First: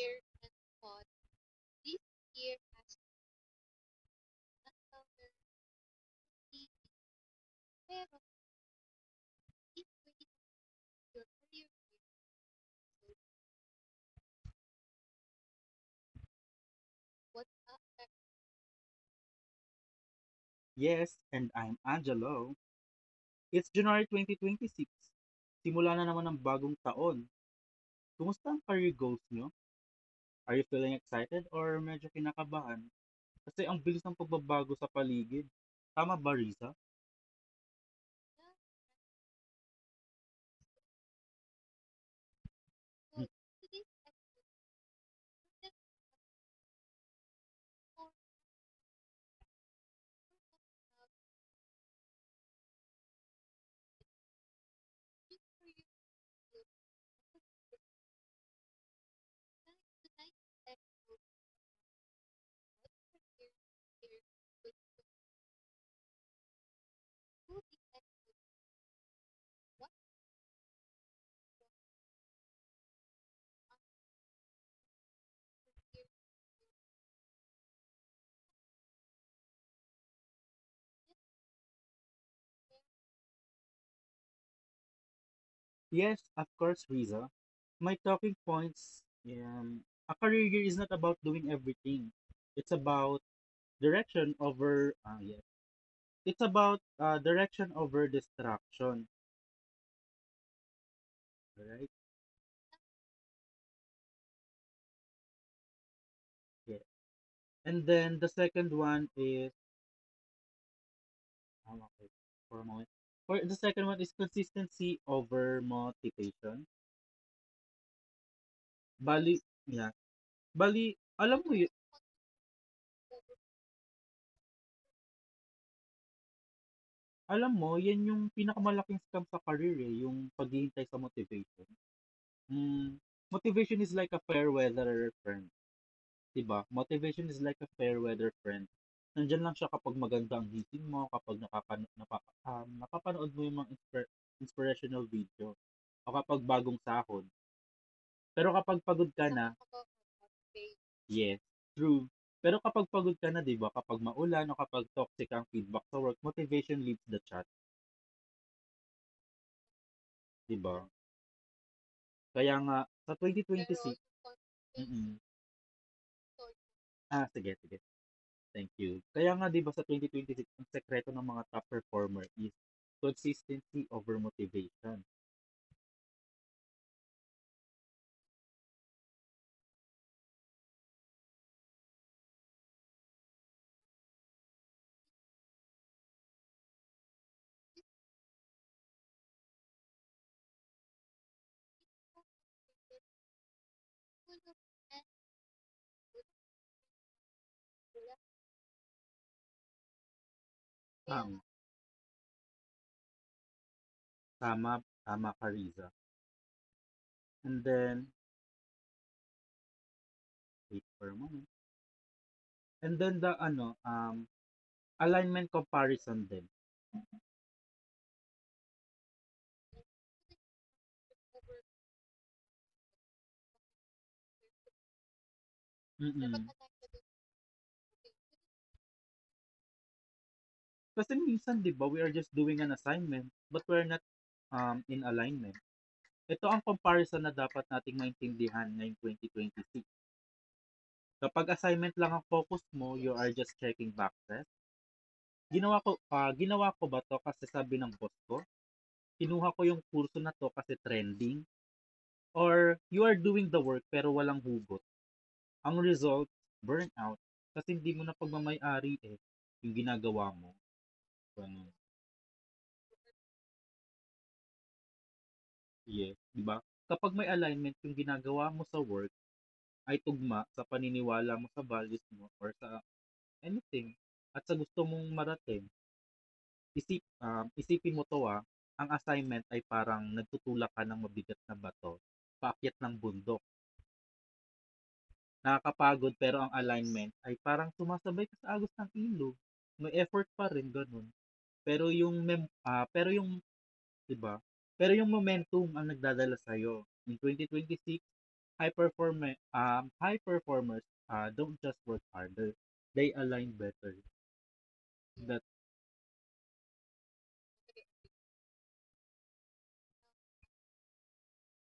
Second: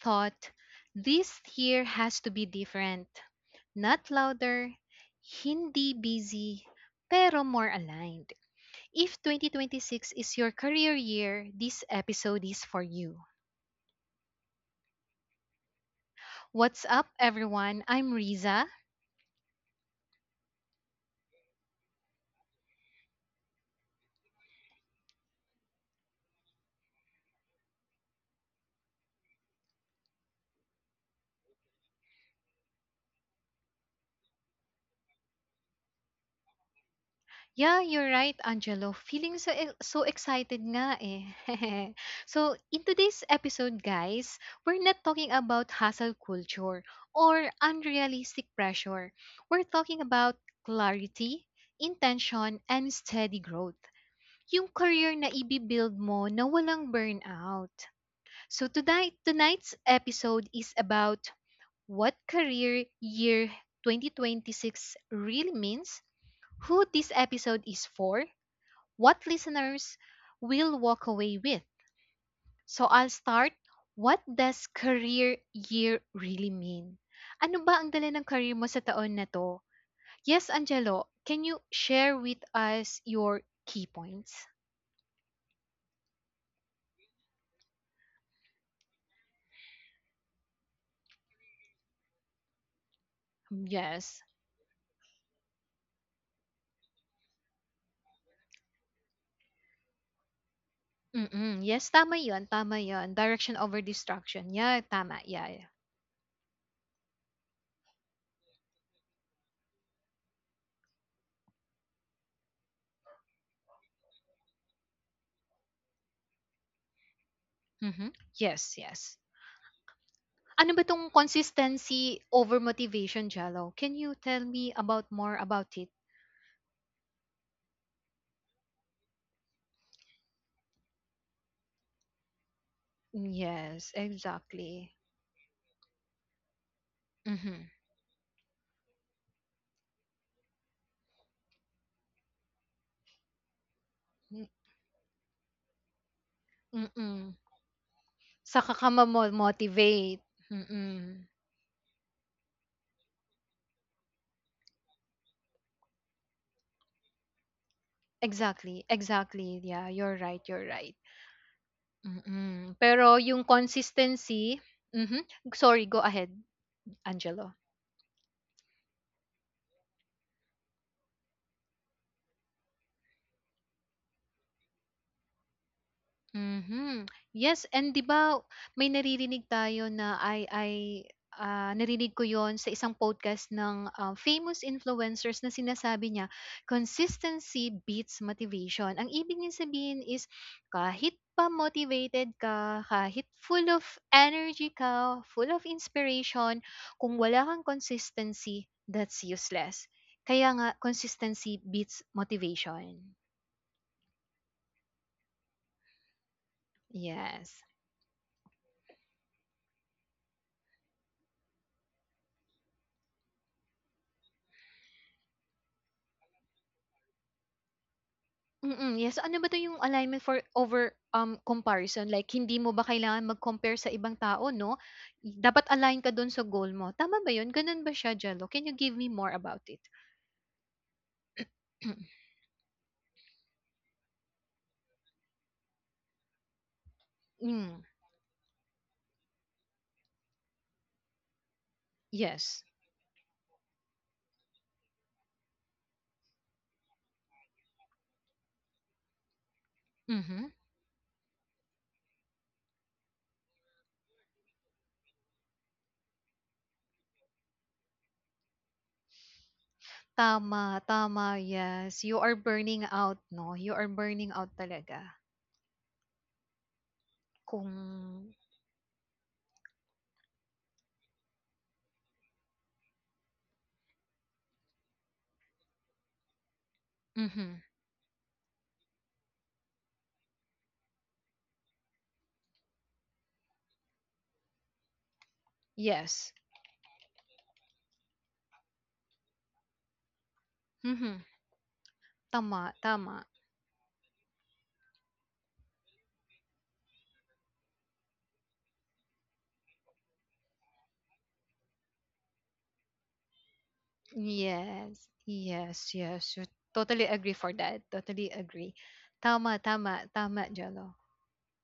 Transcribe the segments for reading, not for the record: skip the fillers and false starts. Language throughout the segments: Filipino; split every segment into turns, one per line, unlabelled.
thought, this year has to be different? Not louder, hindi busy, pero more aligned. If 2026 is your career year, this episode is for you. What's up, everyone? I'm Riza.
Yes, and I'm Angelo. It's January 2026. Simula na naman ang bagong taon. Kumusta ang career goals nyo? Are you feeling excited or medyo kinakabahan? Kasi ang bilis ng pagbabago sa paligid. Tama ba, Riza?
Yeah, you're right, Angelo. Feeling so excited nga eh. So, in today's
Mm.
episode, guys, we're not talking about hustle culture or unrealistic pressure. We're talking about clarity, intention, and steady growth. Yung career na ibibuild mo na walang burnout. So, tonight's episode is about what career year 2026 really means, who this episode is for, what listeners will walk away with. So I'll start. What does career year really mean? Ano ba ang dala ng career mo sa taon na to? Yes, Angelo, can you share with us your key points?
Yes, of course, Riza. My talking points, a career year is not about doing everything. It's about
Yes.
direction over, yes. It's about direction over distraction.
Mm-mm.
Right?
Yes, tama yun. Tama yun. Direction over distraction. Yeah, tama. Yeah, yeah.
And then the second one is oh, okay, for a moment. For the second one is consistency over motivation.
Mm-hmm. Yes, yes.
Bali, yeah.
Ano
Bali,
ba tong consistency over motivation, Jello? Can you tell me about more about it?
alam mo, yan yung pinakamalaking scam sa career eh, yung paghihintay sa motivation. Mm, motivation is
Yes,
like a fair weather
exactly.
friend, 'di ba? Motivation is like a
Mhm,
fair weather friend. Nandiyan lang siya kapag maganda ang gising mo, kapag napapanood mo yung mga
mm.
inspirational video, o kapag bagong sahod.
Mm-mm.
Pero
Saka
kapag
ka
pagod ka na,
motivate, mm.
yes, true. Pero kapag pagod ka na, 'di ba? Kapag maulan o kapag toxic ang feedback sa work, motivation leaves the chat,
Exactly, exactly, yeah, you're right,
'di
you're
ba?
right.
Kaya nga
Mm,
sa
pero yung
2026.
consistency
Mm.
mhm, sorry, go ahead,
Sige,
Angelo.
sige. Thank you. Kaya nga 'di ba sa 2026, ang sekreto ng mga top performer is consistency over motivation.
Mhm. Yes, and 'di ba may naririnig tayo na ay ah, narinig ko 'yon sa isang podcast ng famous influencers na sinasabi niya, consistency beats motivation. Ang ibig niya sabihin is kahit pa motivated ka, kahit full of energy ka, full of inspiration, kung wala kang consistency, that's useless. Kaya nga
Kaya tama, nga.
consistency beats motivation.
Tama, tama ka, Riza.
Yes.
And then, wait for a moment. And then the ano, alignment comparison din.
Mm, yes. So ano ba 'to yung alignment for over, comparison? Like hindi mo ba kailangan mag-compare sa ibang tao 'no? Dapat align ka
Dapat.
dun sa
Mm-mm.
goal mo. Tama ba yun? Ganun ba siya, Jello? Can you give me more about it?
Kasi minsan 'di ba, we are just doing an assignment, but we're not in alignment. Ito ang comparison na dapat
Hmm,
nating maintindihan ngayong 2026. Kapag assignment lang ang focus
yes.
mo, you are just checking boxes. Ginawa ko ba 'to kasi sabi ng boss ko? Kinuha ko yung kurso na 'to
Mhm.
kasi trending or you are doing the work pero walang hugot. Ang result, burnout kasi hindi mo na pagmamay-ari eh yung ginagawa mo.
Tama, tama,
Ganun.
yes. You are burning out 'no? You are burning out talaga
Yes, 'di ba? Kapag may alignment yung
kung
ginagawa mo sa work ay tugma sa paniniwala mo sa values mo or sa anything at sa gusto mong marating,
mhm,
isipin mo 'to, ang assignment ay parang nagtutulak ka ng mabigat na bato paakyat ng bundok. Nakakapagod
yes.
pero ang alignment ay parang sumasabay ka sa agos ng ilog. May effort pa rin gano'n,
Mhm,
pero yung
tama,
pero
tama.
yung 'di ba? Pero yung momentum ang nagdadala sa'yo. In 2026 high perform high performers don't just work harder, they align better.
Yes,
That.
yes, yes. Totally agree for that. Totally agree. Tama, tama, tama, Jello.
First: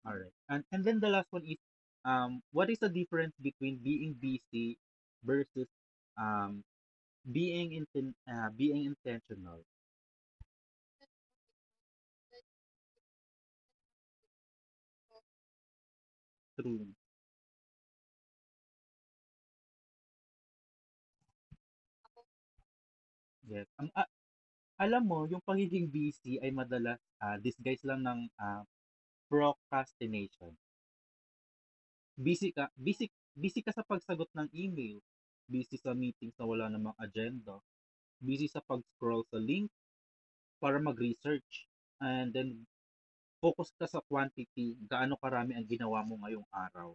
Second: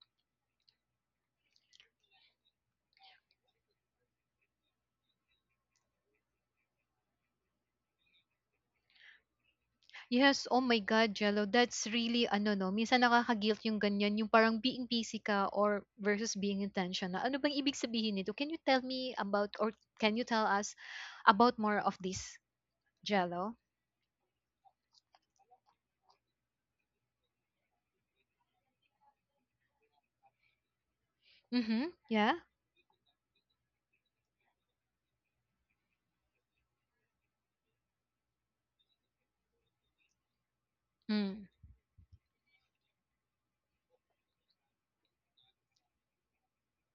All right, and then the last one is what is the difference between being busy versus um being inten being intentional?
Yes, oh my God, Jello, that's really ano no, minsan nakaka-guilt yung ganyan, yung parang being busy ka or versus being
True.
intentional. Ano bang ibig sabihin nito? Can you tell me about or can you tell us about more of this, Jello?
Yes. Alam mo, yung pagiging busy ay madalas disguise lang ng procrastination.
Mhm. Yeah.
Busy busy ka sa pagsagot ng email, busy sa meetings na wala namang agenda, busy sa pag-scroll sa link para
Mm.
mag-research. And then, focus ka sa quantity, gaano karami ang ginawa mo ngayong araw.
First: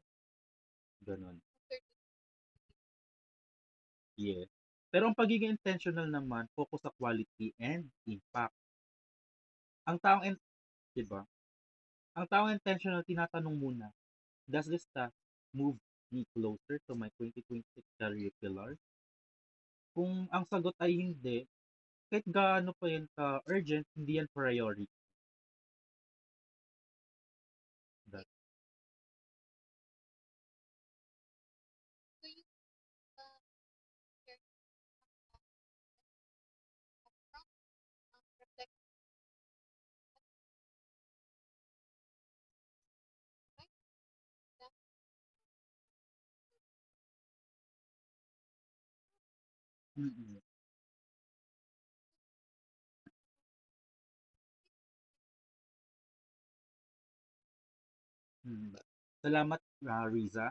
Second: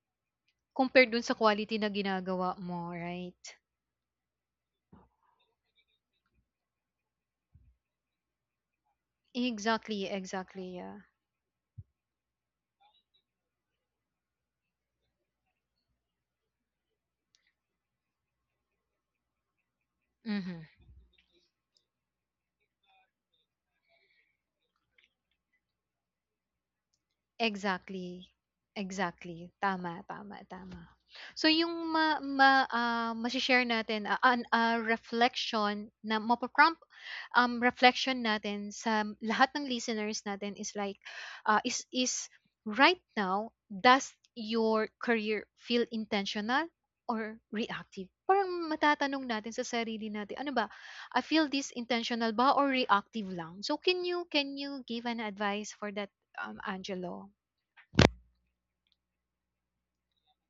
Compared dun sa
Ganon.
quality na ginagawa mo, right?
Yes. Pero ang pagiging intentional naman, focus sa quality and impact. Ang
Exactly,
taong, in-
exactly, yeah.
Di ba? Ang taong intentional, tinatanong muna, does this task move me closer to my 2026 career pillars? Kung ang
Mhm.
sagot ay hindi, kahit gaano pa yan ka-urgent, hindi yan priority. That.
Exactly. Exactly. Tama, tama, tama. So yung ma, ma ah, mashi-share natin ah, reflection na mapaprompt reflection natin sa lahat ng listeners natin is like ah, is right now does your career feel intentional or reactive? Parang matatanong natin sa sarili
Mm-hmm.
natin, ano ba? I feel this intentional ba or reactive lang? So can you give an advice for that Angelo?
Mm. Salamat, Riza.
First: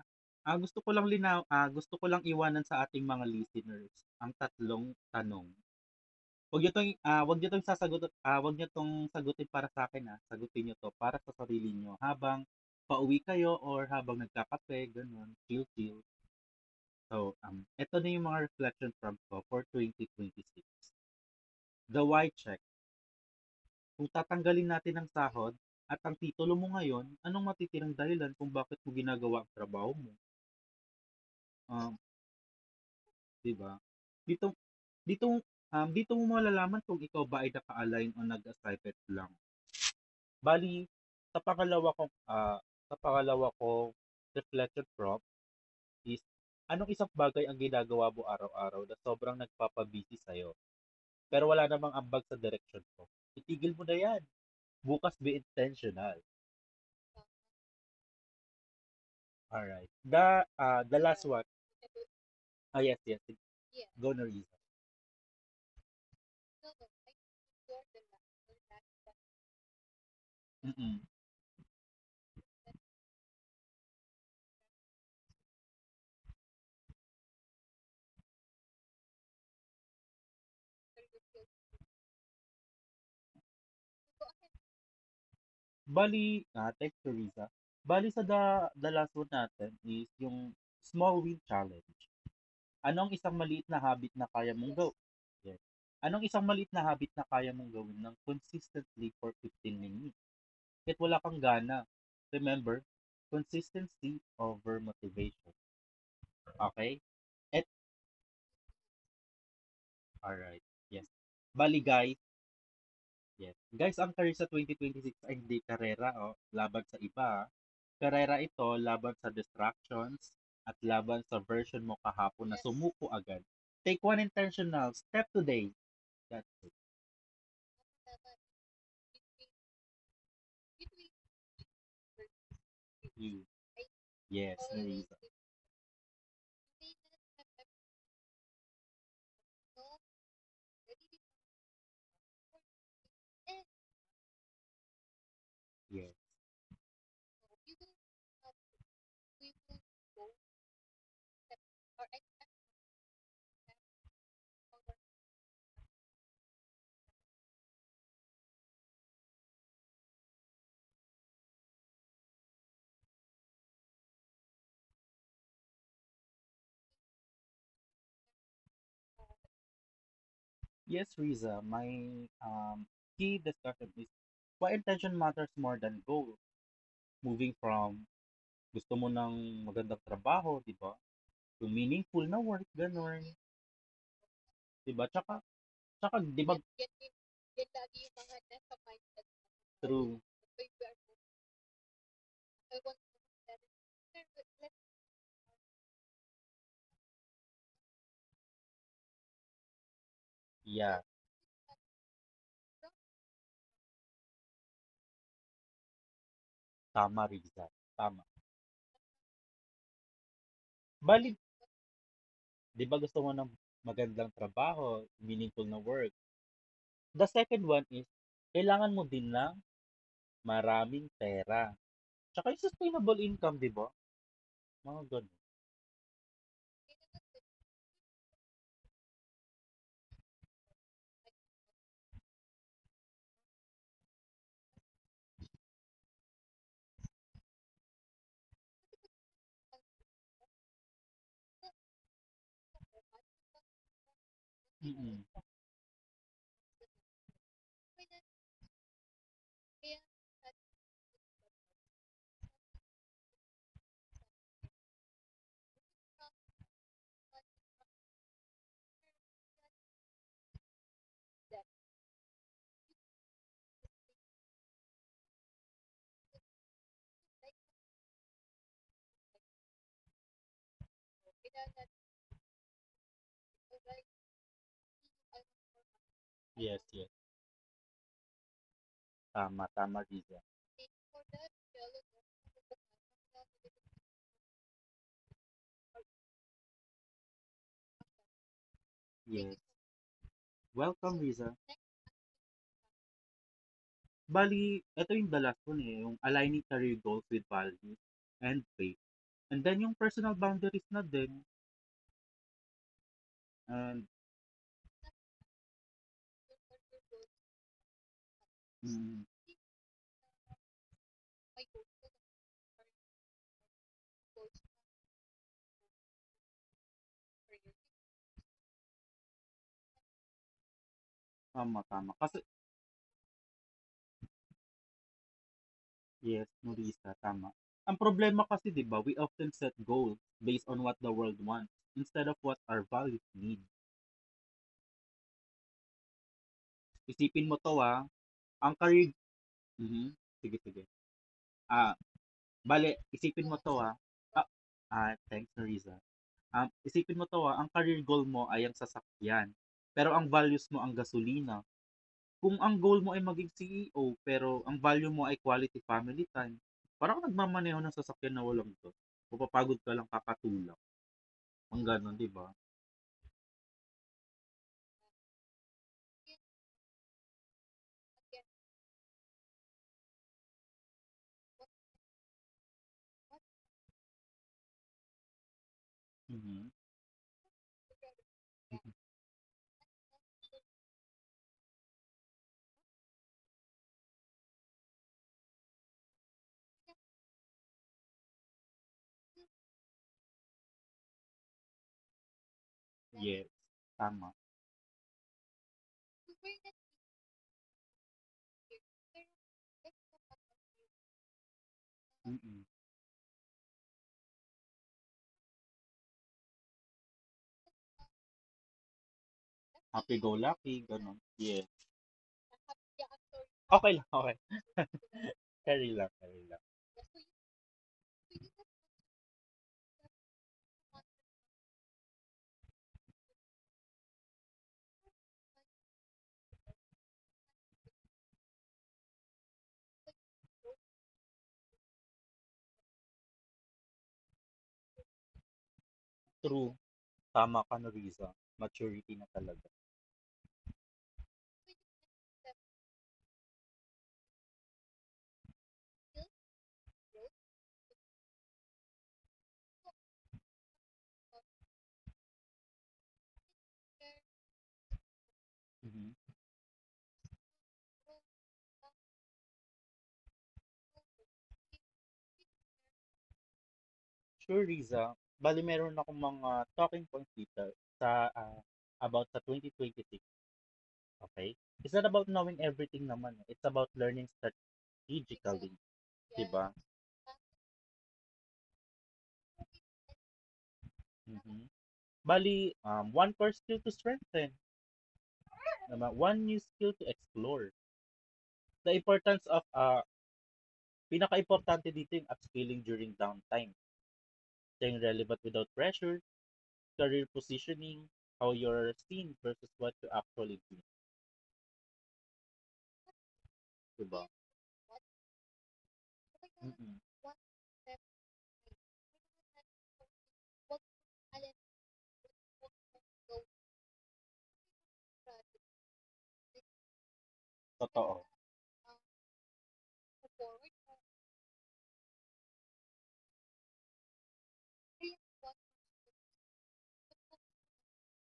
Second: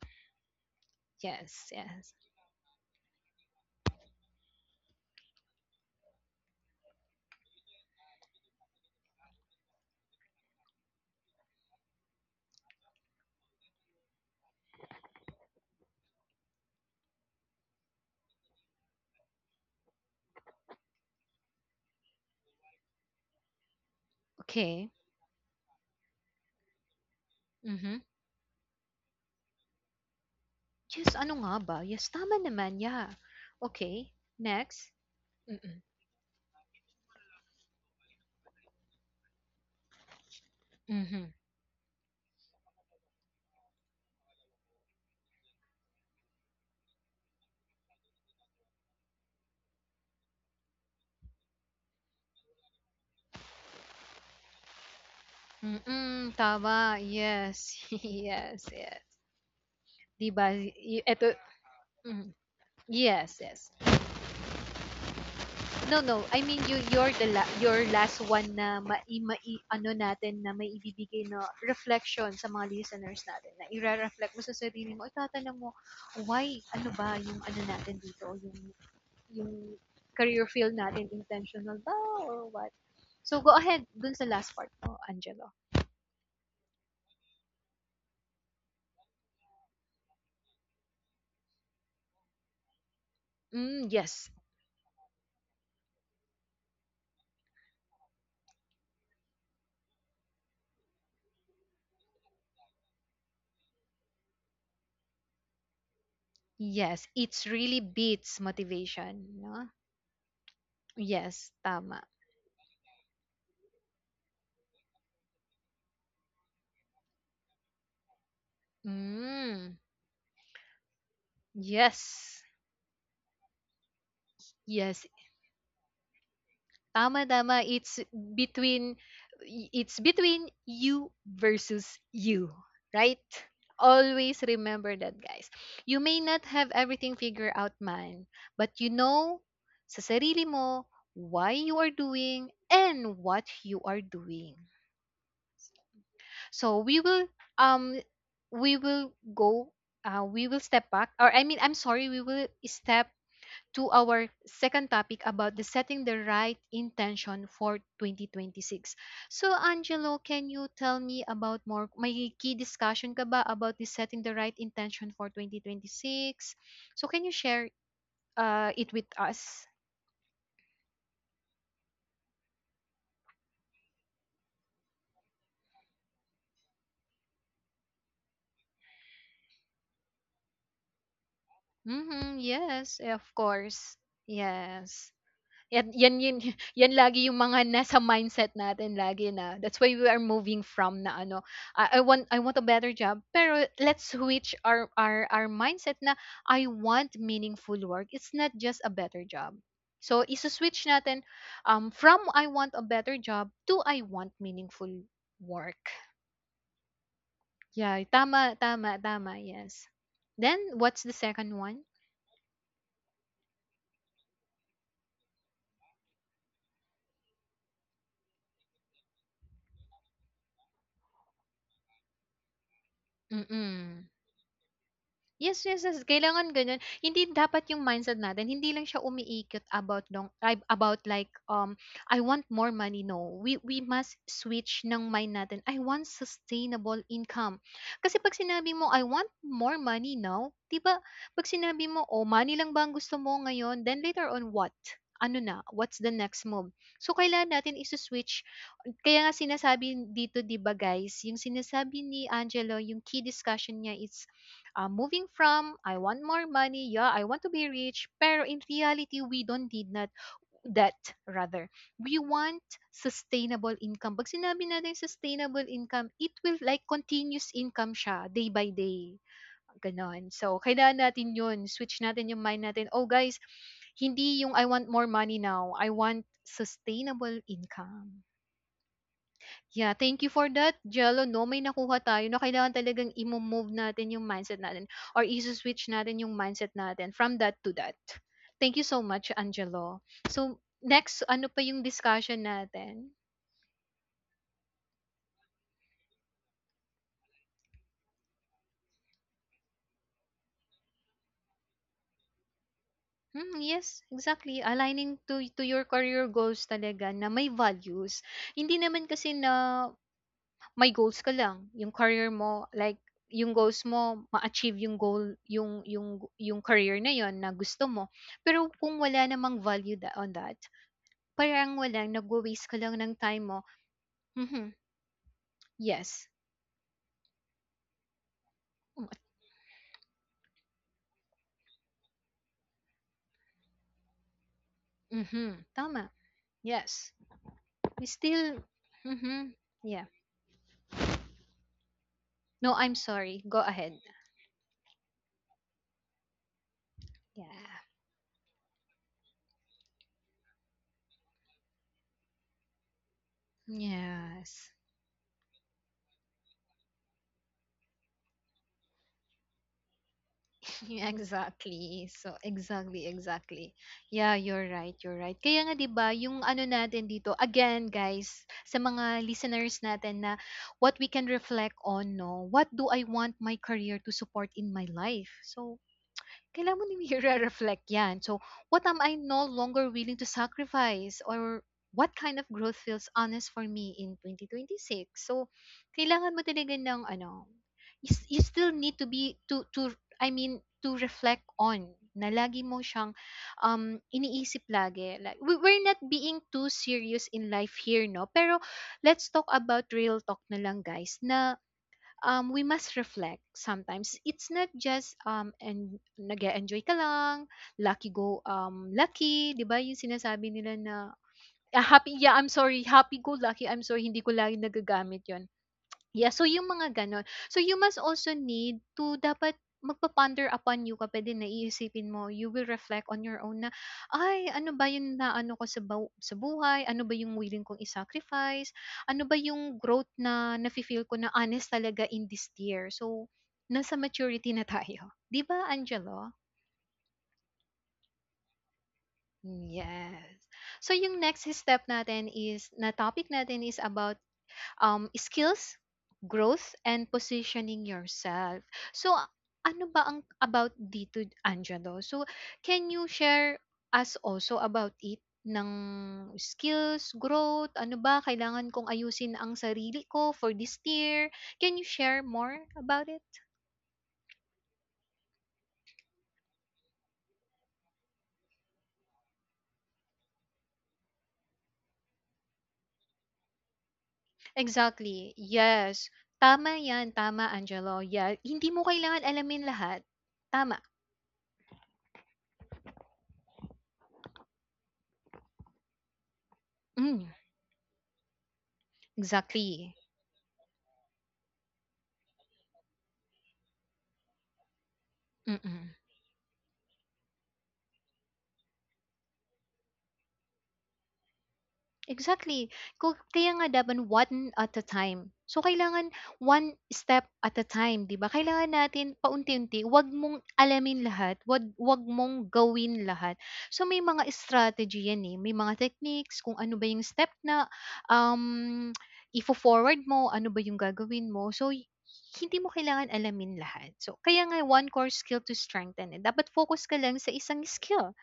Gusto ko lang
Yes,
gusto ko
yes.
lang iwanan sa ating mga listeners ang tatlong tanong. Huwag niyo 'tong, huwag niyo 'tong sasagutin huwag niyo 'tong sagutin para sa akin sagutin niyo 'to para sa sarili niyo habang pauwi kayo or habang nagkakape, gano'n, chill-chill. So, eto na yung mga reflection from ko for 2026. The why check. Kung tatanggalin
Okay.
natin ang sahod at ang titulo mo ngayon, anong matitirang
Mhm.
dahilan kung bakit mo ginagawa ang trabaho mo?
Yes, ano nga ba?
Ah,
Yes, tama naman, yeah.
'Di ba?
Okay,
Dito
next.
dito,
Mm-mm,
um, Dito mo malalaman kung ikaw ba ay naka-align o nag-excited lang. Bali
mhm.
sa pangalawa kong, ah, sa pangalawa kong reflection prompt is, anong isang bagay ang ginagawa mo araw-araw na sobrang nagpapabisi busy sa'yo, pero wala namang ambag sa direction ko. Itigil mo na 'yan, bukas be intentional.
Mm-mm, tama. Yes, yes, yes.
Alright,
'Di ba?
the last
Ito,
one.
mm,
Yes, yes,
yes, yes.
go Norisa.
No, no. I mean, you're the your last one na mai, mai, ano natin na may
Mm.
ibibigay na reflection sa mga listeners natin. Na i-reflect mo sa sarili mo. Itatanong mo, why, ano ba yung ano natin dito? Yung career field natin intentional ba or what? So go ahead dun sa last part mo, Angelo.
Bali thanks Teresa. Bali sa da the last one natin is yung small win challenge. Anong isang maliit na
Mm,
habit na
yes.
kaya mong gawin? Yes. Anong isang maliit na habit na kaya mong gawin ng consistently for 15 minutes? Kahit wala kang gana. Remember, consistency over motivation. Okay.
Yes, it's
At
really beats motivation, no?
alright, yes.
Yes,
Bali
tama.
guys. Yes. Guys, ang career sa 2026 ay hindi karera o laban sa iba. Karera ito laban sa
Mm,
distractions at laban sa version mo
yes.
kahapon na sumuko agad. Take one intentional
Yes,
step today. That's
Tama, tama. It's between it's between you versus you, right?
you.
Always
Yes,
remember
Riza.
that, guys. You may not have everything figured out, man, but you know sa sarili mo why you are doing and what you are doing.
Yes.
So we will um we will go we will step back or I mean I'm sorry we will step to our second topic about the setting the right intention for 2026. So, Angelo, can you tell me about more, may key discussion ka ba about the setting the right intention for 2026? So, can you share it with us?
Yes, Riza. My um, key discussion is why intention matters more than goal. Moving from gusto mo ng magandang trabaho, di ba? To meaningful na
Mm-hmm,
work,
yes, of
ganun.
course.
Di ba?
Yes.
Tsaka,
Yan
tsaka,
yan yun
di ba,
yan lagi yung mga nasa mindset natin lagi na that's why we
true.
are moving from na ano, I want a better job, pero let's switch our mindset na I want meaningful work. It's not just a better job. So, isu-switch
Yeah.
natin from I want a better job to I want meaningful work.
Tama, Riza.
Yeah,
Tama.
tama, tama, tama, yes. Then, what's the
Bali,
second one?
di ba gusto mo ng magandang trabaho, meaningful na work? The second one is, kailangan mo din ng maraming pera. Tsaka yung sustainable income, di ba?
Mm-mm.
Mga ganun.
Yes, yes, yes, kailangan gano'n. Hindi dapat yung mindset natin, hindi lang siya umiikot about long ay, about like, "I want more money." No, we must switch ng mind natin, "I want sustainable income." Kasi 'pag sinabi mo, "I want more money now," 'di ba, 'pag sinabi mo, "Oh, money lang ba ang gusto mo ngayon?" Then later on, what? Ano
Mm.
na, what's the next move? So, kailangan natin isuswitch. Kaya nga sinasabi dito, 'di ba, guys, yung sinasabi ni Angelo, yung key discussion niya is moving from I want more money, yeah, I want to be rich, pero in reality, we don't need not that rather. We want sustainable income. Pag sinabi natin sustainable income, it will like continuous income siya day by day. Ganon. So, kailangan natin yun. Switch natin yung mind natin. Oh, guys, hindi yung I want more money now. I want
Yes, yes.
sustainable income.
Tama,
Yeah,
tama,
thank you
Riza.
for that, Jello, 'no? May nakuha tayo na kailangan talagang i-mo-move natin yung mindset natin or iso-switch natin yung mindset natin from that to that. Thank you so much,
Yes.
Angelo. So,
Welcome,
next, ano
Riza.
pa yung discussion natin?
Bali, ito yung the last one eh, yung aligning career goals with values and faith. And then yung personal boundaries na din.
Hmm, yes,
And,
exactly. Aligning to your career goals talaga na may values. Hindi naman
mm,
kasi na may goals ka lang, yung career mo like yung goals mo ma-achieve yung goal yung career na yon na gusto mo. Pero kung wala namang value tha on that, parang
tama,
wala
tama. Kasi.
nagwa-waste ka lang ng time mo. Mhm, yes.
Yes, Norisa, tama. Ang problema kasi, di ba,
Mm,
we
at
often set goals based on what the world wants instead of what our values need.
mhm, tama, yes.
Isipin mo to,
We still
ang career...
mhm, yeah.
Mhm. Sige, sige. Ah,
No, I'm
Bale,
sorry,
isipin mo
go
to,
ahead.
Ah, thanks, Norisa. Isipin mo to,
Yeah,
ang career goal mo ay ang sasakyan. Pero ang values mo ang gasolina. Kung ang goal mo ay maging CEO, pero
yes.
ang value mo ay quality family time, parang nagmamaneho ng sasakyan na walang to. Mapapagod ka lang kakatulog. Ang
Exactly.
gano'n, 'di
So,
ba?
exactly, exactly. Yeah, you're right, you're right. Kaya nga 'di ba, yung ano natin dito, again, guys, sa mga listeners natin na what we can reflect on, no? What do I want my career to support in my life? So,
Mhm.
kailangan mo ring i-reflect yan. So, what am I no longer willing to sacrifice or what kind of growth feels honest for me in 2026? So, kailangan mo talaga ng ano, you still need to be to I mean to reflect on na lagi mo siyang
Yes, tama.
iniisip lagi. Like we're not being too serious in life here, no? Pero let's talk about real talk na lang, guys, na
Mm.
we must reflect sometimes. It's not just and nag-enjoy ka lang, lucky, 'di ba? Yung sinasabi
Happy-go-lucky,
nila na
gano'n. Yes.
ah, happy yeah, I'm sorry, happy go lucky. I'm
Okay lang,
sorry, hindi ko
okay.
lagi nagagamit 'yon.
Carry lang,
Yeah,
carry
so
lang.
yung mga gano'n. So you must also need to dapat magpa-ponder upon you ka pa din na iisipin mo. You will reflect on your own na, ay, ano ba yung na ano ko sa, sa buhay? Ano ba yung willing kong isacrifice. Ano ba yung growth na nafe-feel ko na honest talaga in this year? So, nasa maturity na tayo. Di ba, Angelo?
True, tama ka na Riza, maturity na
Mm,
talaga.
yes. So, yung next step natin is, na topic natin is about skills, growth, and positioning yourself. So, ano ba ang about dito, Angelo? So, can you share us also about it? Ng
Mhm.
skills, growth, ano ba, kailangan kong ayusin ang sarili ko for this year. Can you share more about it?
Sure Riza, bali meron akong mga talking points dito sa, ah, about sa 2026, okay. It's not about knowing everything naman, eh, it's about learning
Exactly.
strategically,
Yes.
'di ba?
Tama yan. Tama, Angelo. Yeah. Hindi mo kailangan alamin lahat. Tama.
Mhm. Bale, one core skill to strengthen, tama, one new skill to
Mm.
explore. The importance of
Exactly.
pinaka-importante dito yung upskilling during downtime. Staying relevant without
Mm-mm.
pressure, career positioning, how you're seen versus what you actually do.
Exactly. Ko kaya nga dapat
Diba?
one at a time. So, kailangan one
Mm-mm.
step at a time, 'di ba? Kailangan natin paunti-unti. Huwag mong alamin lahat. Huwag mong gawin lahat. So, may mga strategy yan eh. May mga techniques, kung ano ba yung step na
Totoo.
um, ifo-forward mo, ano ba yung gagawin mo. So, hindi mo kailangan alamin lahat. So, kaya nga, one core skill to strengthen it. Dapat focus ka lang sa isang skill.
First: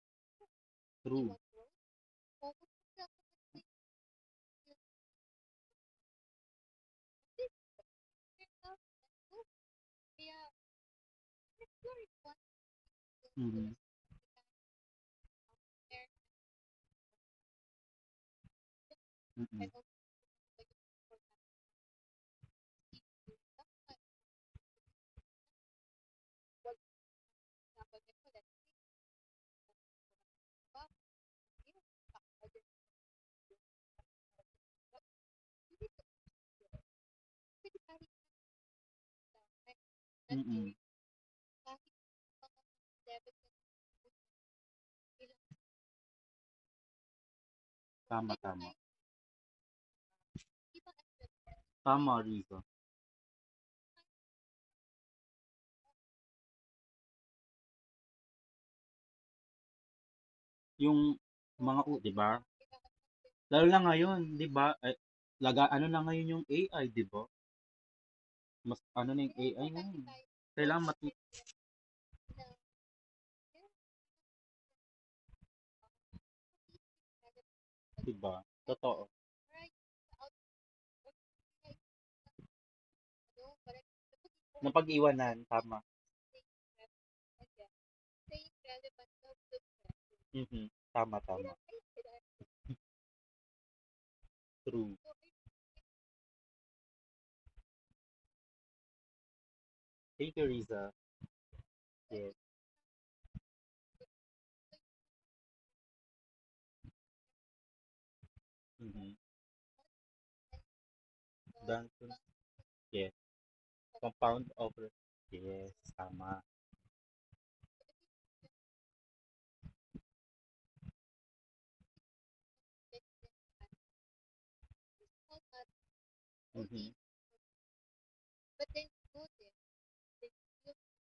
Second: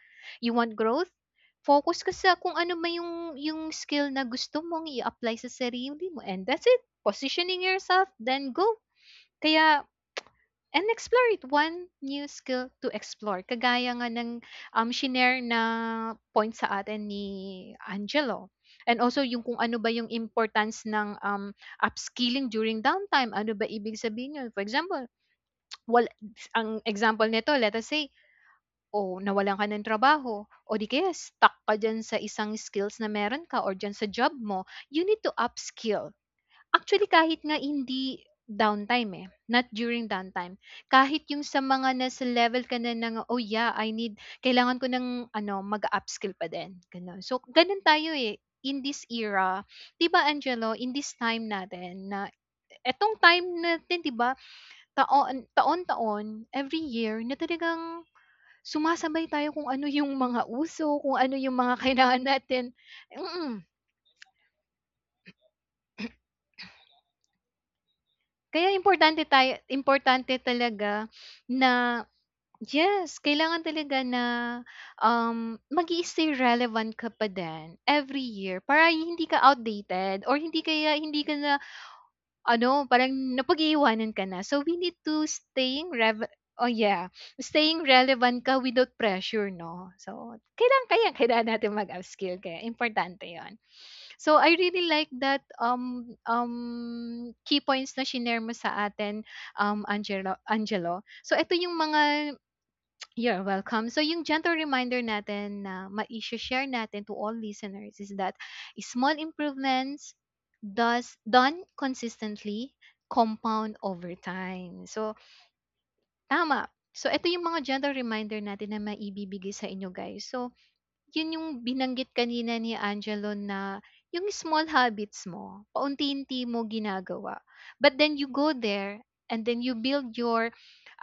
You want growth?
True.
Focus ka sa kung ano man yung skill na gusto mong i-apply sa sarili mo and that's it. Positioning yourself, then go. Kaya and explore it. One new skill to explore.
Mm-mm.
Kagaya nga ng shinare na point sa atin ni Angelo. And also yung kung
Mm-mm.
ano ba yung importance ng upskilling during downtime. Ano ba ibig sabihin yun? For example, well, ang example nito, let us say, o nawalan ka ng trabaho o di kaya stuck ka diyan sa isang skills na meron ka or diyan sa job mo, you need to upskill. Actually, kahit nga hindi downtime eh, not during downtime.
Mm-mm.
Kahit yung sa mga nasa level ka na ng, oh yeah, I need, kailangan ko ng ano, mag-upskill pa din. Ganun. So, ganun tayo
Tama,
eh
tama.
in this era. 'Di ba Angelo, in this time natin na
Tama, Rico.
etong time natin, 'di ba? Taon taon-taon every year na talagang sumasabay tayo kung ano yung mga uso,
Yung
kung ano yung mga
mga, di
kailangan
ba?
natin, mm.
Lalo na ngayon, di ba? Eh, laga, ano na ngayon yung AI, di ba?
Kaya
Mas ano
importante
na yung
tayo
AI ngayon.
importante
Kailangan
talaga
mati,
na yes, kailangan talaga na, mag stay relevant ka pa din
di
every
ba?
year para
Totoo.
hindi ka outdated or hindi kaya hindi ka na ano, parang napag-iiwanan ka na. So, we need to
Napag-iwanan, tama.
staying rev oh, yeah, staying relevant ka without pressure 'no. So,
Mhm.
kailangan kaya
Tama,
kailangan
tama.
natin mag-upskill kaya importante 'yon. So I really
Through
like that um um key points na shinare mo sa atin Angelo
Takeriza,
Angelo. So ito yung
yes,
mga you're welcome. So yung gentle reminder natin na ma-share natin to all listeners is that small
mhm,
improvements does done
Danton,
consistently
yes,
compound over
compound
time.
over,
So
yes, tama,
tama. So ito yung mga gentle reminder natin na maibibigay sa inyo guys. So 'yun yung binanggit kanina ni Angelo na yung small habits mo, paunti-unti mo
mhm,
ginagawa. But then you go there and then you build your,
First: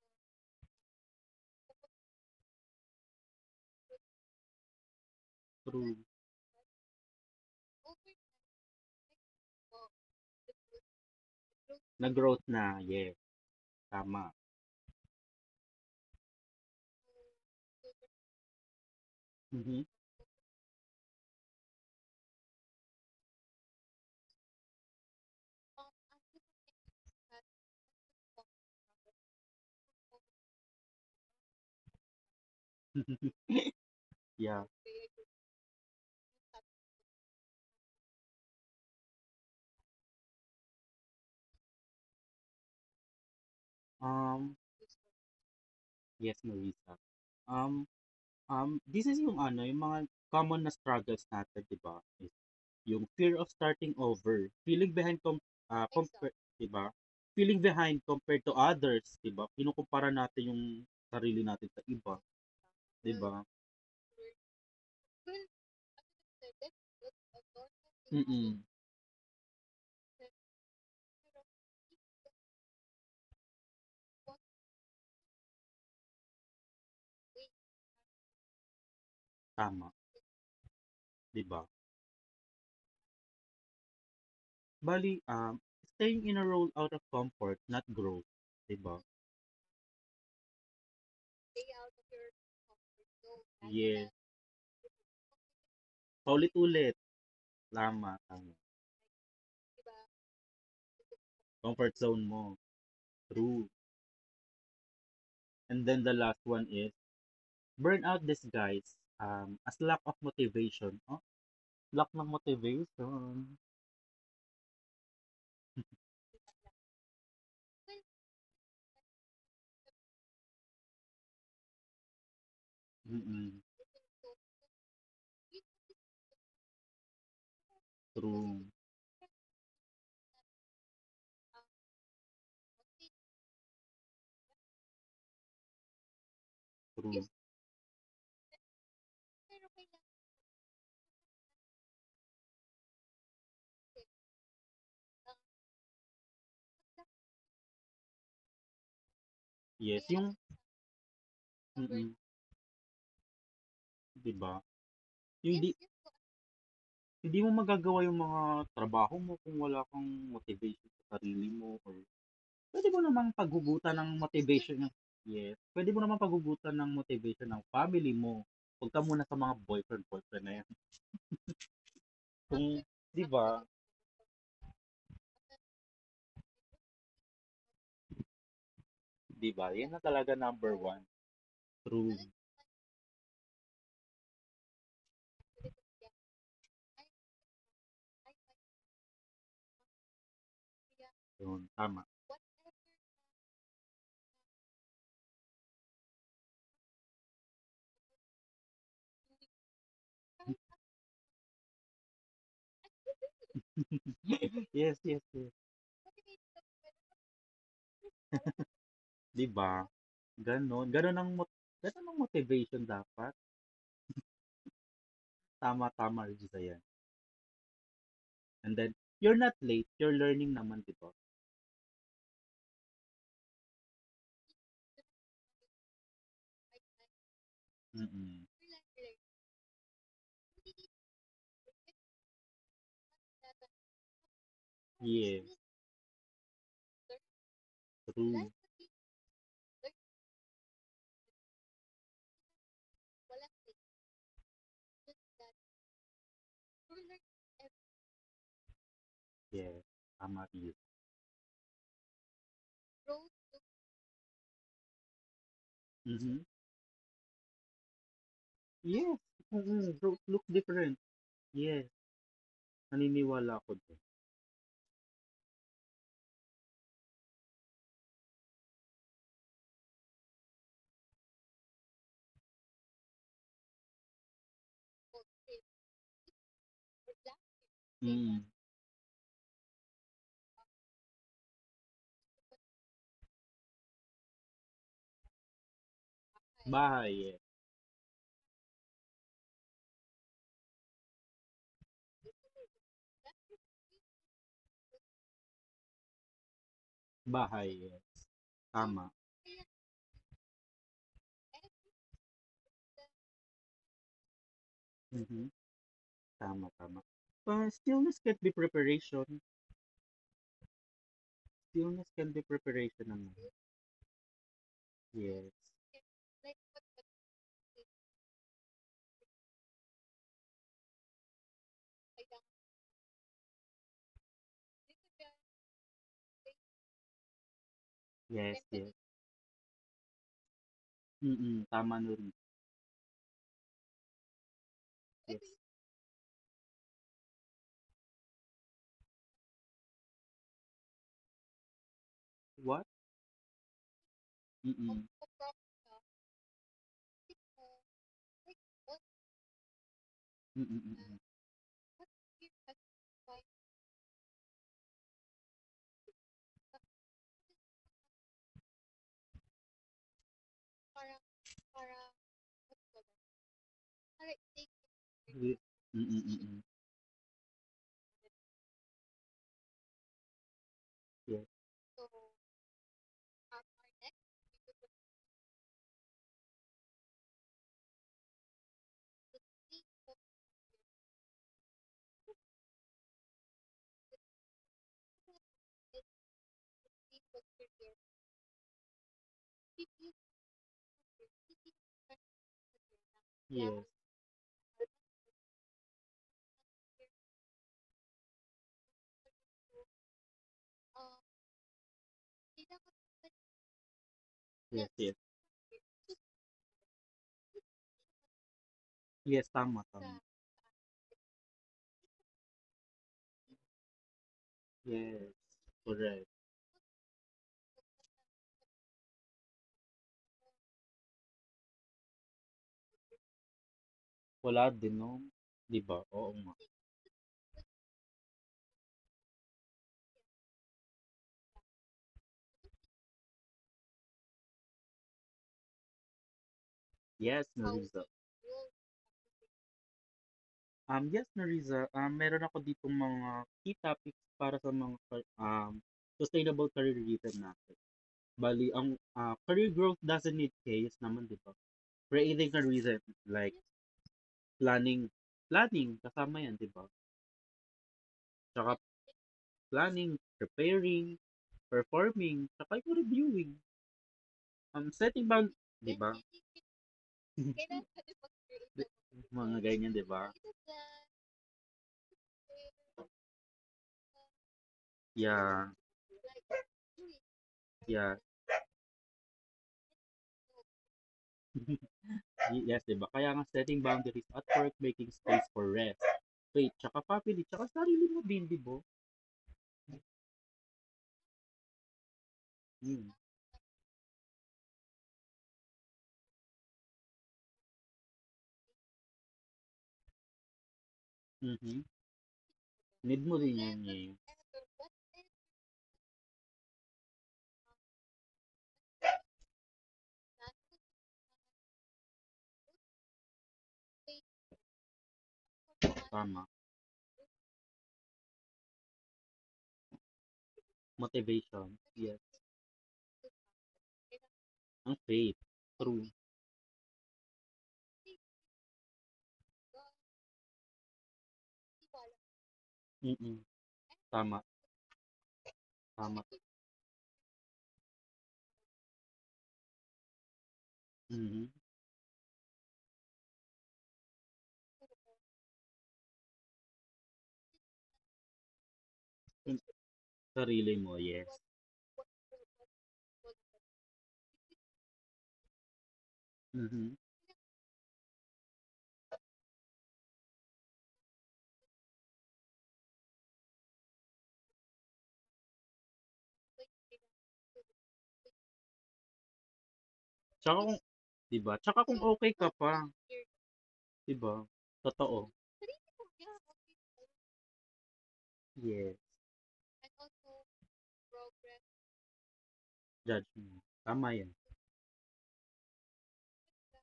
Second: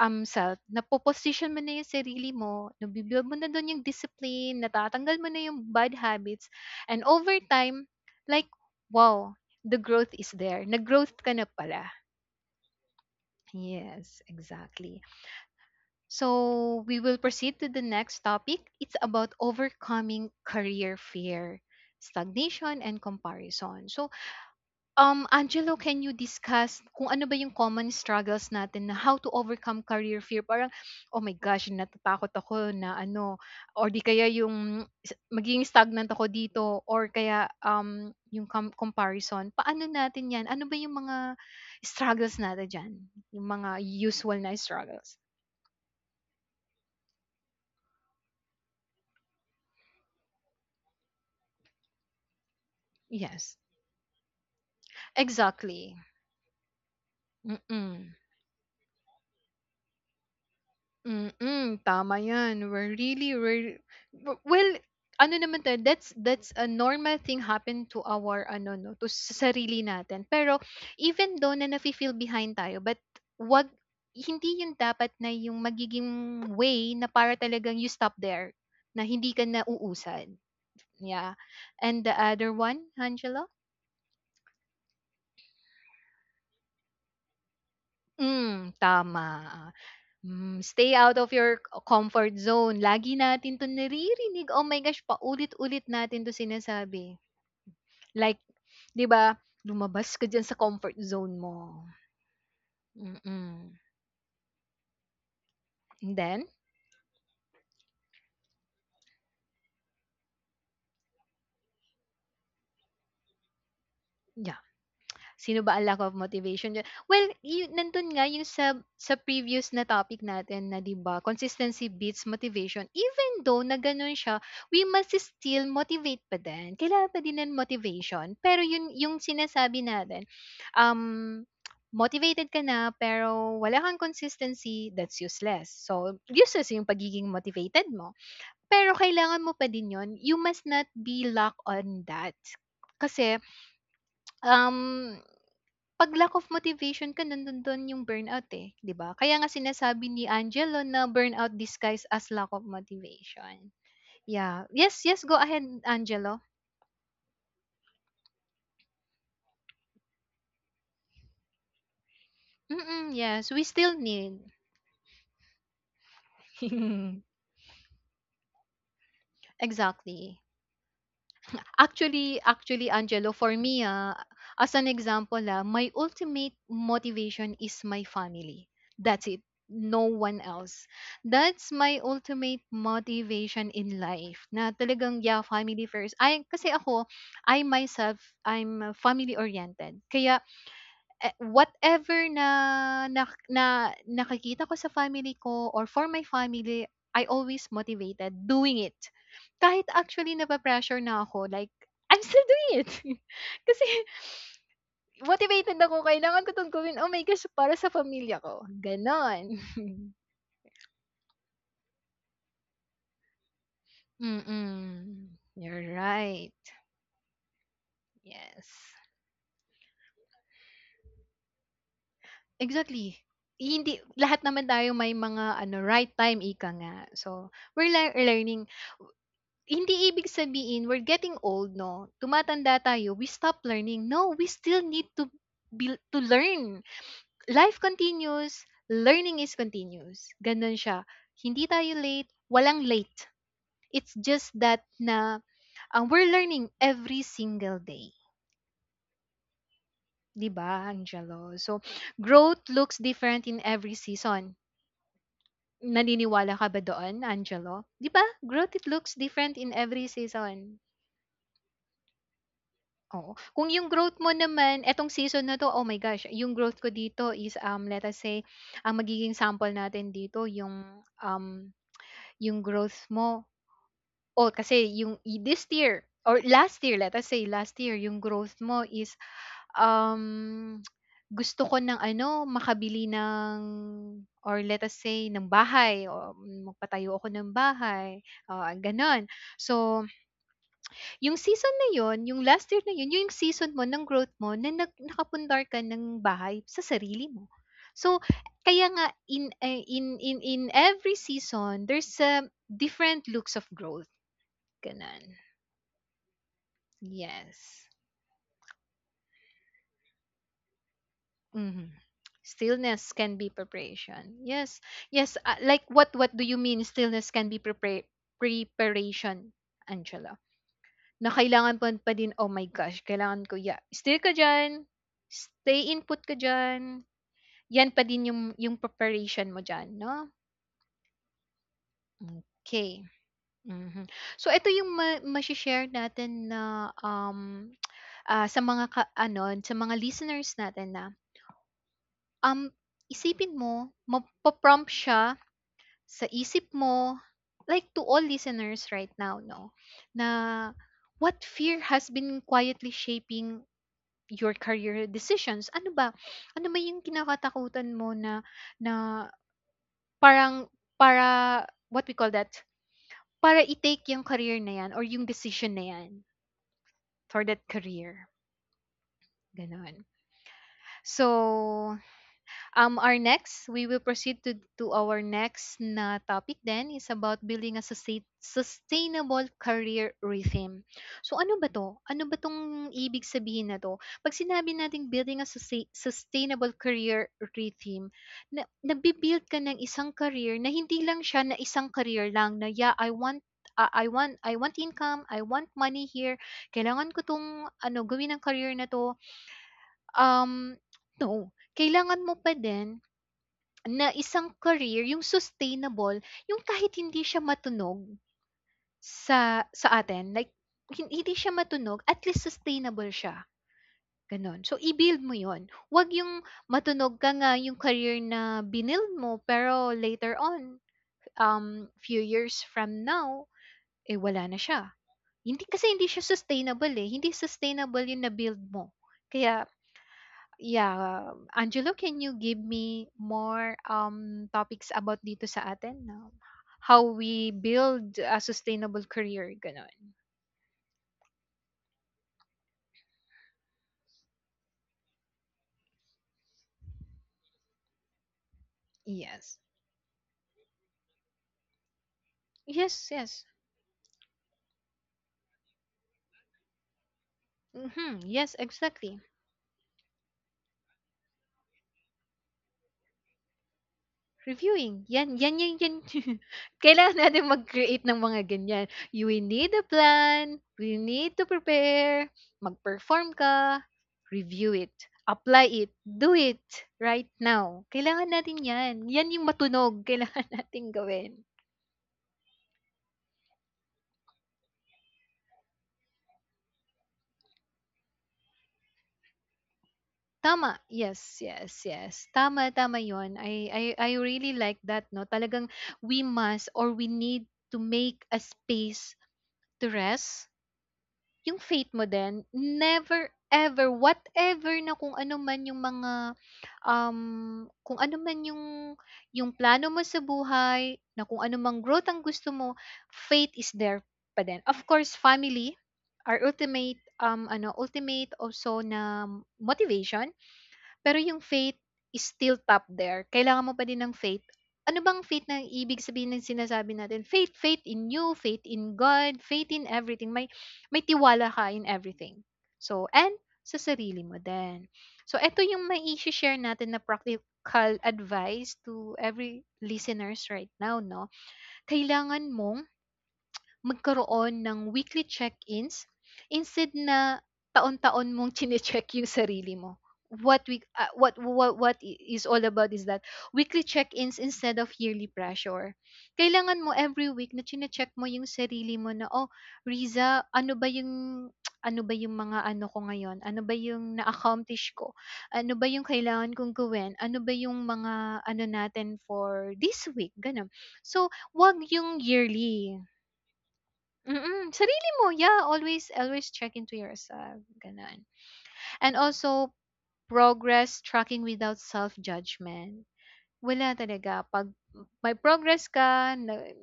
self. Napo-posisyon mo na yung sarili mo, nabi-build mo na dun yung discipline, natatanggal mo na yung bad
through,
habits, and over time, like, wow, the growth is there. Nag-growth ka na pala.
nag-growth na, yes,
Yes,
tama,
exactly. So we will proceed to the next topic. It's about
mhm.
overcoming career fear, stagnation, and comparison. So, Angelo, can you discuss kung ano ba yung common struggles natin na how to overcome career fear? Parang, oh my gosh, natatakot ako na ano, or di kaya
Yeah,
yung magiging stagnant ako dito, or kaya yung comparison. Paano natin yan? Ano ba yung mga struggles natin dyan? Yung mga usual na
um,
struggles?
yes, Marisa, um, um, this is yung ano, yung mga common na struggles natin, di ba, is yung fear of
Yes.
starting over, feeling behind,
Exactly.
di ba, feeling behind
Mm-mm.
compared to others, di ba, kinukumpara natin yung sarili natin
Mm-mm.
sa iba,
Tama yan. We're
di
really,
ba.
we're, w- well, ano naman tayo, that's, that's a normal thing happen to our,
Mm.
ano, no, to sa sarili natin. Pero, even though na nafe-feel behind tayo, but, wag, hindi yun dapat na yung magiging way na para talagang you stop there, na hindi ka na
Tama,
uusan. Yeah.
'di ba?
And the other one, Angela?
Bali, staying in a role out of comfort, not growth,
Mm,
'di ba?
tama. Hmm, stay out of your comfort zone. Lagi natin 'to
Yes.
naririnig. Oh my gosh, paulit-ulit natin 'to
Paulit-ulit.
sinasabi.
Tama,
Like,
tama.
'di ba, lumabas ka diyan sa comfort zone mo.
Comfort zone mo. True.
Mm.
And then the
And
last
then?
one is burnout disguise as lack of motivation. Oh, lack ng motivation.
Yeah. Sino ba ang lack of motivation diyan? Well, yu nandun nga yung sa previous na topic natin na 'di ba, consistency beats motivation. Even
Mm-mm.
though na gano'n siya, we must still motivate pa din. Kailangan pa din ng motivation. Pero
True.
yun yung sinasabi natin, um, motivated ka na pero wala kang consistency, that's useless. So, useless yung
True.
pagiging motivated mo. Pero kailangan mo pa din yon. You must not be locked on that. Kasi, um 'pag lack of motivation ka nandoon yung burnout, eh, 'di ba? Kaya nga
Yes,
sinasabi ni
yung,
Angelo na burnout disguised
mm-mm.
as lack of motivation.
'Di ba?
Yeah. Yes, yes, go
Yung
ahead
di,
Angelo.
Hindi mo magagawa yung mga trabaho mo kung wala kang motivation sa sarili mo or puwede mo
Mm,
namang
yes, we still
paghugutan ng
need.
motivation ng yes, puwede mo namang paghugutan ng motivation ng family mo. Huwag ka muna sa mga boyfriend,
Exactly.
boyfriend na yan.
Actually
Kung
actually
'di
Angelo,
ba,
for me, ah, as an example, ah, my ultimate motivation is my family. That's it.
'di ba, yan na
No
talaga
one
number
else.
one.
That's my
True,
ultimate motivation in life. Na talagang, yeah, family first. I, kasi ako, I myself, I'm family-oriented. Kaya eh,
yun, tama.
whatever na nakikita ko sa family ko or for my family, I always motivated doing it. Kahit actually nape-pressure na ako, like, I'm still doing it. Kasi
Yes, yes, yes,
motivated ako, kailangan ko 'tong gawin. Oh my gosh, para sa pamilya ko, gano'n.
'di ba? Gano'n, gano'n ang mot Gano'n ang motivation dapat.
Mm.
Tama,
You're
tama,
right.
Regisa, yan. And
Yes.
then, you're not late, you're learning naman, 'di ba?
Exactly. Hindi lahat naman tayo may mga ano, right time, ika nga. So, we're
Mm,
learning. Hindi ibig sabihin we're getting old 'no, tumatanda tayo, we stop learning. No, we still need to
yes,
be to learn. Life
true,
continues, learning is continuous, gano'n siya. Hindi tayo late, walang late. It's just that na, ah, we're learning every single day,
yes, tama,
'di
yes.
ba, Angelo? So, growth looks different in every season.
Mm. Mhm,
Naniniwala ka ba doon, Angelo? 'Di ba, growth it looks
yes,
different in
mm,
every
look look
season.
different. Yes,
Oo.
naniniwala ako
Kung yung
dun.
growth mo naman etong season na 'to, oh my gosh, yung growth ko dito is, let us say, ang magiging sample natin dito yung, yung growth mo oh, kasi yung i this year or last year, let us say last year, yung
Mm.
growth mo is, um, gusto ko ng ano, makabili ng or let us say ng bahay o
Bahay,
magpatayo ako
yes.
ng bahay, oo, gano'n. So yung season na yun, yung last year na yun, yung season mo ng growth mo na nakapundar ka ng bahay sa sarili mo.
Bahay, yes.
So, kaya nga
Tama.
in eh, in every season, there's different looks of growth. Ganun.
Mhm. Tama, tama.
Yes.
Stillness can be preparation.
Mhm.
Stillness can be preparation
Stillness
naman.
can be preparation. Yes. Yes, ah,
Yes.
like what do you mean stillness can be preparation, Angela? Na kailangan pa din, "Oh my gosh, kailangan ko ya still ka diyan, stay put ka diyan." 'Yan pa din
Yes,
yung
yes.
preparation mo diyan 'no?
Mm-mm. Tama na.
Okey, mhm. So ito yung
Yes.
mashi-share natin na, ah, sa mga ka ano, sa mga listeners natin na, um,
What?
isipin mo mapo-prompt
Mm-mm.
siya sa isip mo, like to all listeners right now 'no, na,
Mm-mm. Mm-mm.
"What fear has been quietly shaping your career decisions. Ano ba? Ano ba yung kinakatakutan mo na na parang para what we call that? Para i-take yung career na yan or yung
Ye-.
decision na yan
Mm-mm. Mm-mm.
for that career. Ganon.
Yes.
So, our next, we will proceed to our next na topic then is about building a sustainable career rhythm. So ano ba to? Ano ba tong ibig sabihin na to? Pag sinabi nating building a sustainable career rhythm, na, nabibuild ka ng isang career na hindi lang siya na isang career lang na yeah, I want
Yes.
I want income, I want money here. Kailangan ko tong ano gawin ng career na to. Um no, kailangan mo pa din na isang
Yes,
career
yes.
yung sustainable, yung kahit hindi siya matunog
Yes,
sa
tama,
sa
tama.
atin, like hindi siya matunog at least sustainable siya, gano'n. So i-build
Yes.
mo yon 'wag
Correct.
yung matunog ka nga yung career na binuild mo pero later on, few years from now, eh, wala na
Wala
siya.
din, no?
Hindi
Di
kasi
ba?
hindi siya
Oo nga.
sustainable, eh, hindi sustainable yung na-build mo. Kaya yeah, Angelo, can you give me more topics about dito sa atin? How
Yes,
we
Marisa.
build a sustainable career, ganon.
Yes, Nariza, meron ako ditong mga key topics para sa mga car- sustainable careerism natin. Bali,
Yes.
career growth doesn't need chaos naman, di ba? Creating a reason,
Yes, yes.
like planning, planning, kasama yan, di ba?
Mm-hmm. Yes,
Tsaka
exactly.
planning, preparing, performing, tsaka yung reviewing,
Reviewing,
setting
yan
bound,
yan yan
di
yan.
ba?
Kailangan natin mag-create ng mga ganyan. You will
Mga
need a
ganyan, di ba?
plan, we need to prepare, mag-perform ka, review it,
Yeah,
apply it, do it right now.
yeah.
Kailangan natin yan. Yan yung matunog kailangan nating gawin.
Yes, di ba? Kaya nga setting boundaries at work, making space for rest, faith, tsaka family, tsaka sarili mo din, di ba?
Tama. Yes, yes, yes. Tama, tama
Mm.
yon. I really like that, no? Talagang we must or we need to make a space to rest. Yung
Mhm.
faith mo din,
Need
never
mo din yan
ever,
eh.
whatever na kung ano man yung mga, kung ano man yung plano mo sa buhay, na kung ano mang growth ang gusto mo, faith is there pa din. Of course, family, our
Tama.
ultimate, ano, ultimate also na motivation pero yung faith
Motivation. Yes.
is still top there, kailangan mo pa din ng faith.
Ang
Ano bang
faith.
faith na ibig
True.
sabihin ng sinasabi natin? Faith, faith in you, faith in God, faith in everything. May tiwala ka in everything. So,
Mm.
and sa sarili
Tama.
mo din. So, eto yung
Tama.
mai-share natin na practical advice to every listeners right now, no?
Mhm.
Kailangan mong magkaroon ng weekly check-ins instead na taon-taon mong chine-check yung
Yung
sarili mo. What
sarili
we
mo,
ah,
yes.
what what what is all about is that weekly check-ins instead of yearly pressure. Kailangan mo
Mhm.
every week na chine-check mo yung sarili mo na oh, Riza, ano ba yung ano ba yung mga ano ko ngayon? Ano ba yung na-accomplish ko? Ano ba yung kailangan kong gawin? Ano ba yung mga ano natin for this week?
Tsaka
Ganun.
kung,
So,
di ba?
wag
Tsaka kung
yung
okay ka pa,
yearly.
di ba?
Mm, sarili
Totoo.
mo, yeah, always always check into yourself, gano'n.
Yes.
And also, progress tracking without self-judgment.
Judge mo.
Wala
Tama yan.
talaga, 'pag may progress ka, na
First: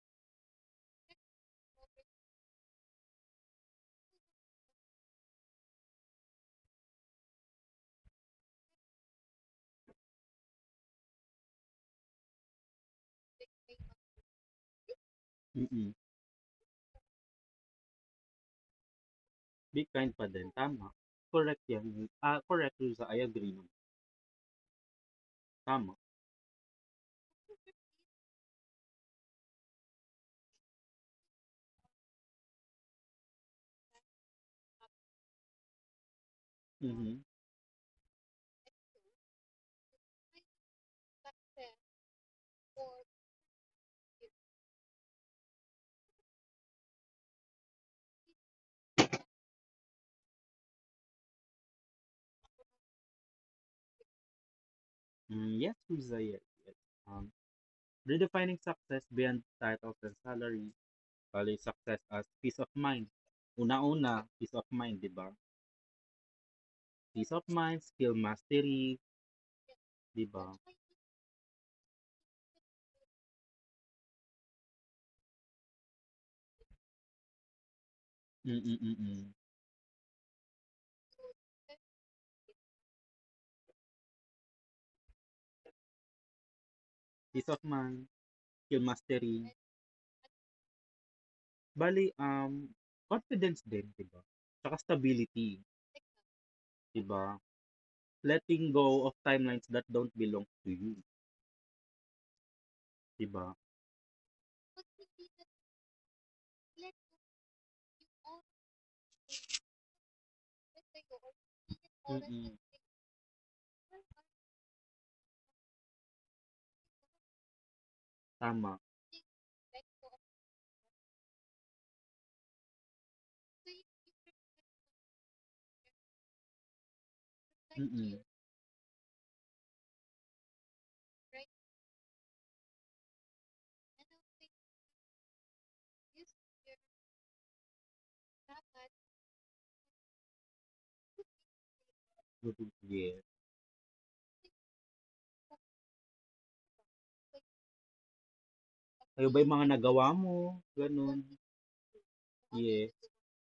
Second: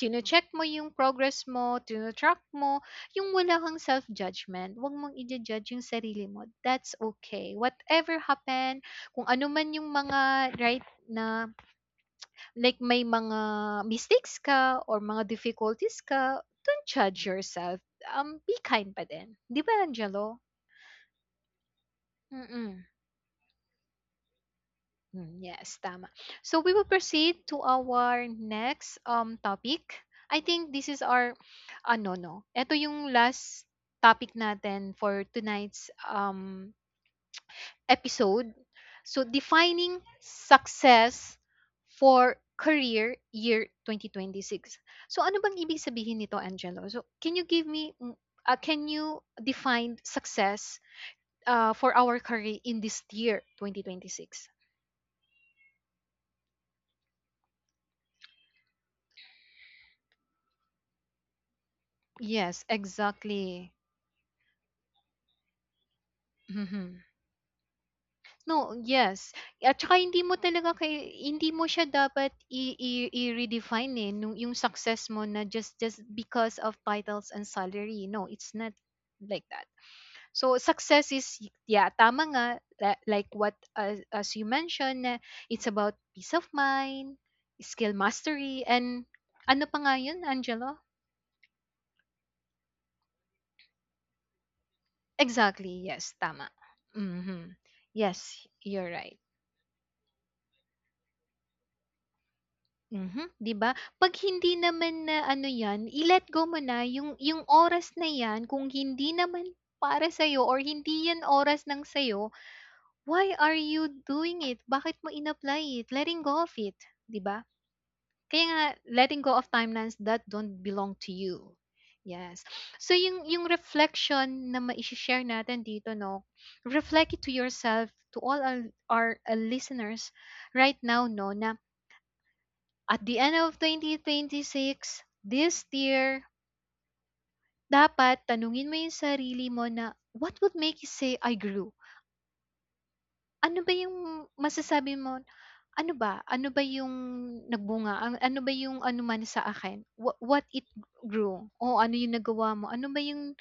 chine-check mo yung progress mo, tino-track mo, yung wala kang self-judgment, 'wag mong ija-judge yung sarili mo, that's okay. Whatever happened, kung ano man yung mga right na like may mga mistakes ka or mga
Mm.
difficulties ka, don't judge yourself, be kind pa din. 'Di
Be
ba,
kind pa
Angelo?
din. Tama. Correct yan. Correct,
Mm,
Ruza. I agree naman.
mm yes,
Tama.
tama. So we will proceed to our next, topic. I think this is our ano 'no, eto yung last topic natin for tonight's,
Mhm.
episode. So, defining success for career year 2026. So, ano bang ibig sabihin nito, Angelo? So, can you give me, mm, can you define success for our career in this year, 2026?
Mm, yes, Riza, yes, yes. Um, Redefining success beyond titles and salary, value success as peace
Yes,
of mind.
exactly.
Una-una, peace of mind, di ba?
Mhm.
Peace of mind, skill
No,
mastery,
yes. At saka hindi
di
mo
ba?
talaga kay hindi mo siya dapat i-redefine eh, yung success mo na just because of titles and salary. No, it's not
Mm-mm-mm.
like that. So success is yeah, tama nga like what as you mentioned na it's about peace of mind,
Peace of
skill
mind,
mastery,
skill
and
mastery.
ano pa nga yun, Angelo?
Bali, confidence din, di ba? Tsaka stability,
Exactly. Yes, tama.
di ba?
Mhm. Yes,
Letting go
you're
of
right.
timelines that don't belong to you, di
Mhm,
ba?
'di ba? 'Pag hindi naman na ano 'yan, i-let go mo na yung oras na 'yan kung hindi naman para sa'yo or hindi 'yan oras ng sa'yo,
Mm-mm.
why are you doing it? Bakit mo in-apply it? Letting go of it, 'di ba? Kaya nga
Tama.
letting go of timelines that don't belong to you. Yes. So yung reflection na mai-share natin dito no, reflect it to yourself,
Mm-mm.
to all our listeners right now no na at the end of 2026, this year, dapat tanungin mo yung sarili mo na, what would make you say I grew?
Yes.
Ano ba yung masasabi mo? Ano ba? Ano ba yung nagbunga? Ano ba yung anuman
Ano
sa
ba yung mga
akin?
nagawa mo?
What it
Ganun.
grew? O ano yung nagawa mo?
Yes,
Ano ba yung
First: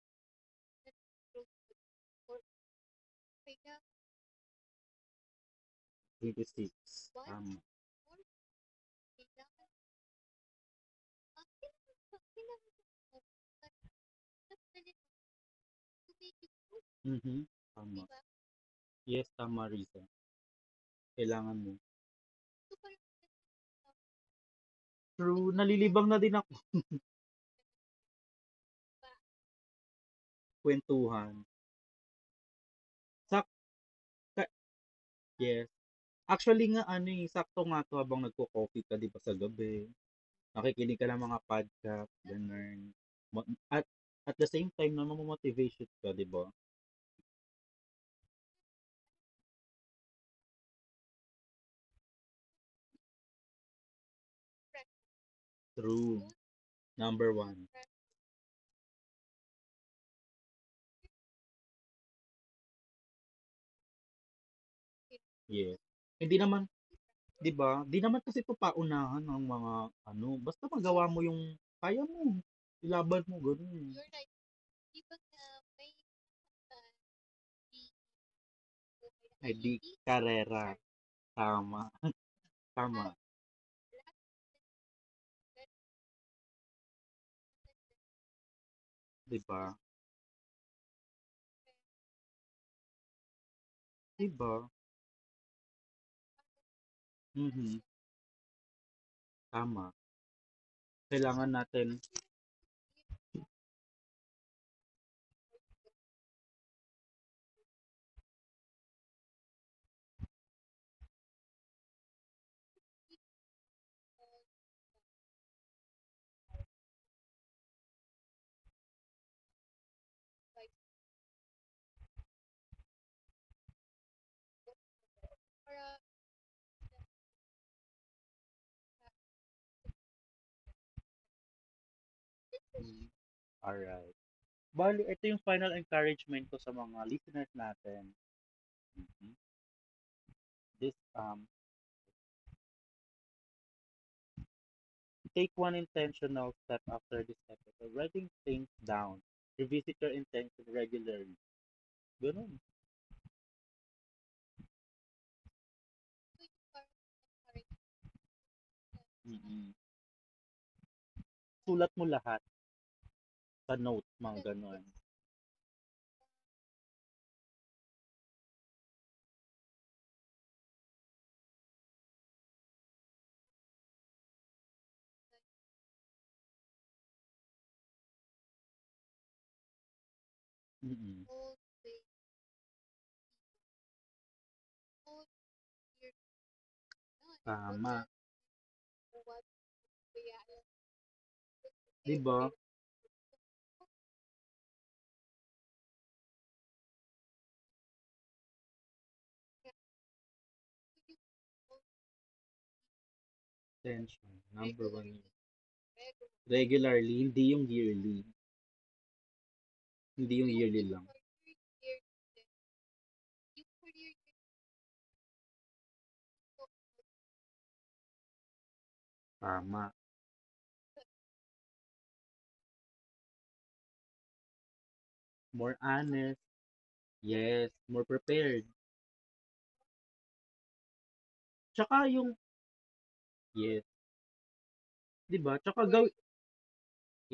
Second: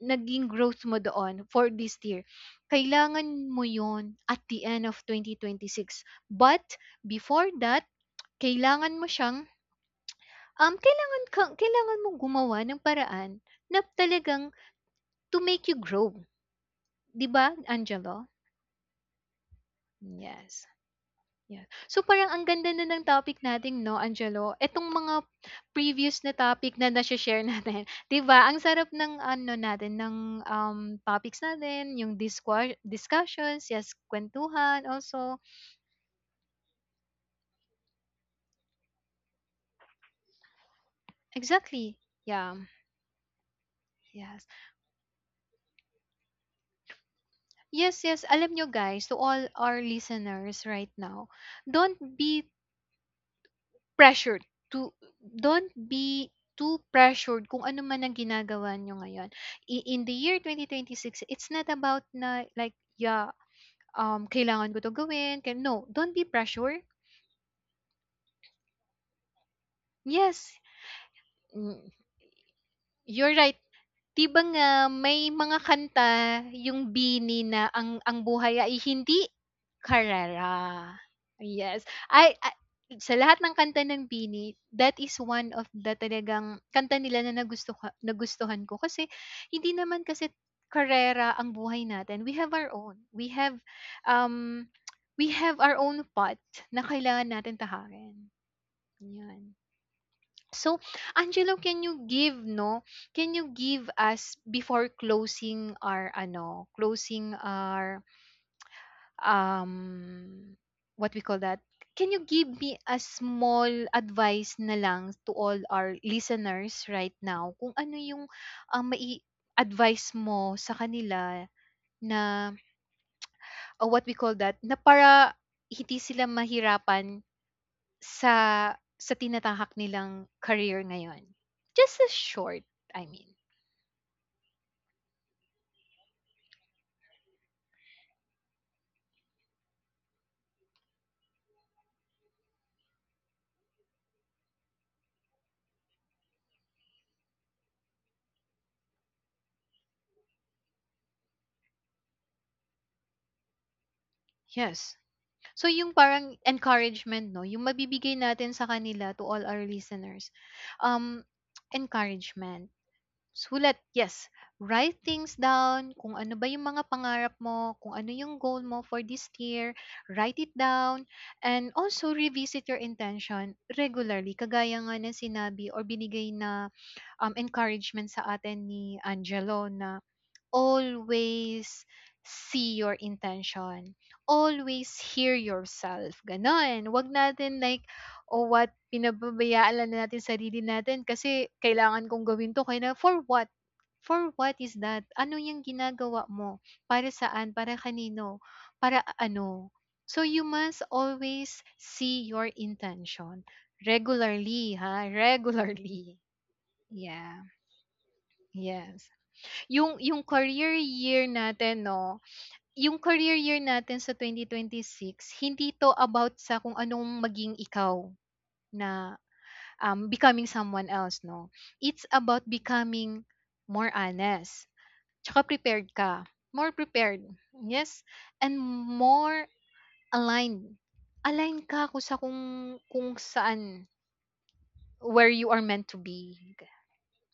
naging growth mo doon for this year? Kailangan mo yon at the end of 2026. But
26.
before
Tama.
that, kailangan mo siyang kailangan kang mong gumawa ng paraan na talagang to make you grow, 'di
Mhm.
ba,
Tama.
Angelo?
Yes, tama Risa.
Yes.
Kailangan
Yes.
mo.
So parang ang ganda na ng topic natin, no, Angelo? Etong mga
True, nalilibang na
previous na
din ako
topic na na-share natin, 'di ba? Ang sarap ng ano natin ng topics
kwentuhan.
natin, yung
Sakta,
discussions, yes, kwentuhan also.
yes. Actually nga ano eh, sakto nga to habang nagko-coffee ka 'di ba sa gabi. Nakikinig ka ng mga
Exactly.
podcast,
Yeah.
ganun. Ma- At at
Yes.
the same time na mamotivation ka, 'di ba?
Yes, yes. Alam nyo guys, to all our listeners right now, don't be pressured to don't
True.
be too
Number
pressured kung
one.
ano man ang ginagawa niyo ngayon. In the year 2026, it's not about na like, yeah, kailangan ko to gawin. Can,
Yes.
no, don't be
Hindi naman.
pressured.
'Di ba? 'Di naman kasi 'to paunahan ng mga ano,
Yes,
basta magawa mo yung
mm,
kaya mo, ilaban
you're
mo
right.
gano'n.
'Di ba nga may mga kanta yung BINI na ang buhay ay hindi
Edi
karera.
karera,
Yes,
tama,
ay a
tama,
sa lahat ng kanta ng BINI, that is one of the talagang kanta nila na nagustuhan ko kasi
'di
hindi
ba?
naman kasi karera ang buhay natin. We have our own. We have,
'Di
um,
ba?
we have our own path na kailangan natin
Mhm,
tahakin, 'yan.
tama.
So,
Kailangan
Angelo, can
natin
you give no? Can you give us before closing our ano, closing our um what we call that? Can you give me a small advice na lang to all our listeners right now kung ano yung um, mai advice mo sa kanila na what we call that na para hindi sila mahirapan sa sa tinatahak nilang career ngayon. Just a short, I
hmm,
mean.
alright. Bali ito yung final encouragement ko sa mga listeners natin, mhm, this, take one intentional step after this episode, writing things down, revisit your intention regularly, gano'n.
Yes. So yung parang encouragement 'no, yung mabibigay natin sa kanila to all our
Mm.
listeners, um,
Sulat mo lahat.
encouragement.
Sa
Sulat,
note,
yes.
mga ganon.
Write things down, kung ano ba yung mga pangarap mo, kung ano yung goal mo for this year, write it down, and also revisit your intention regularly, kagaya nga ng sinabi or binigay na encouragement sa atin ni Angelo na
Mm-mm.
always see your intention. Always hear yourself. Ganon. Wag natin like,
Tama.
oh what, pinababayaan lang na natin sarili natin kasi kailangan
Di
kong
ba?
gawin to. Kaya na, for what? For what is that? Ano yung ginagawa mo? Para saan? Para kanino? Para ano? So you must always see your intention
Attention.
regularly,
Number
ha?
one.
Regularly.
Regularly,
Yeah.
hindi yung yearly.
Yes. Yung
Hindi yung
career
yearly lang.
year natin 'no, yung career year natin sa 2026 hindi 'to about sa kung anong maging ikaw na,
Tama.
becoming someone else 'no. It's about becoming more honest, tsaka
More
prepared ka,
honest.
more prepared,
Yes.
yes,
More
and
prepared.
more aligned. Align ka kung
Tsaka
sa
yung
kung kung saan,
yes.
where
Di
you
ba?
are
Tsaka
meant to
gawin.
be.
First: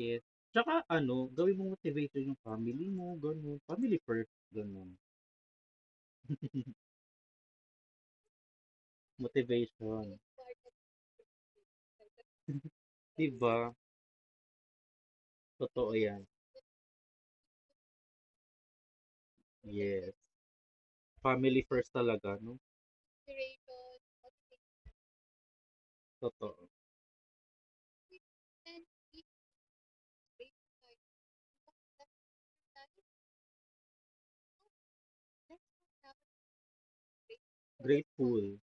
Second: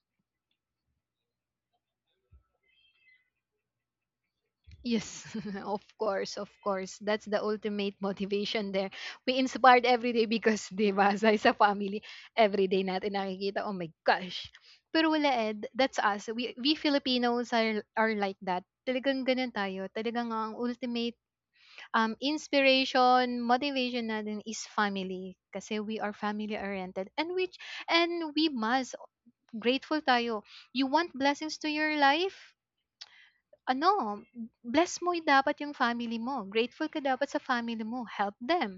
Yes. Tsaka ano, gawin mong motivation yung family mo. Ganon. Family first. Ganon.
Yes, of course, of course. That's the ultimate motivation there. We inspired every
Motivation.
day because, di ba, sa family, every day natin
Di
nakikita,
ba?
oh my gosh. Pero wala, Ed,
Totoo
that's
yan.
us. We Filipinos are like that. Talagang ganun tayo.
Yes.
Talagang ang ultimate
Family first talaga, no?
inspiration, motivation natin is family. Kasi we are
Totoo.
family-oriented. And which and we must, grateful tayo. You want blessings to your life? Ano, bless mo y dapat yung family mo. Grateful ka dapat sa family mo. Help
Grateful.
them.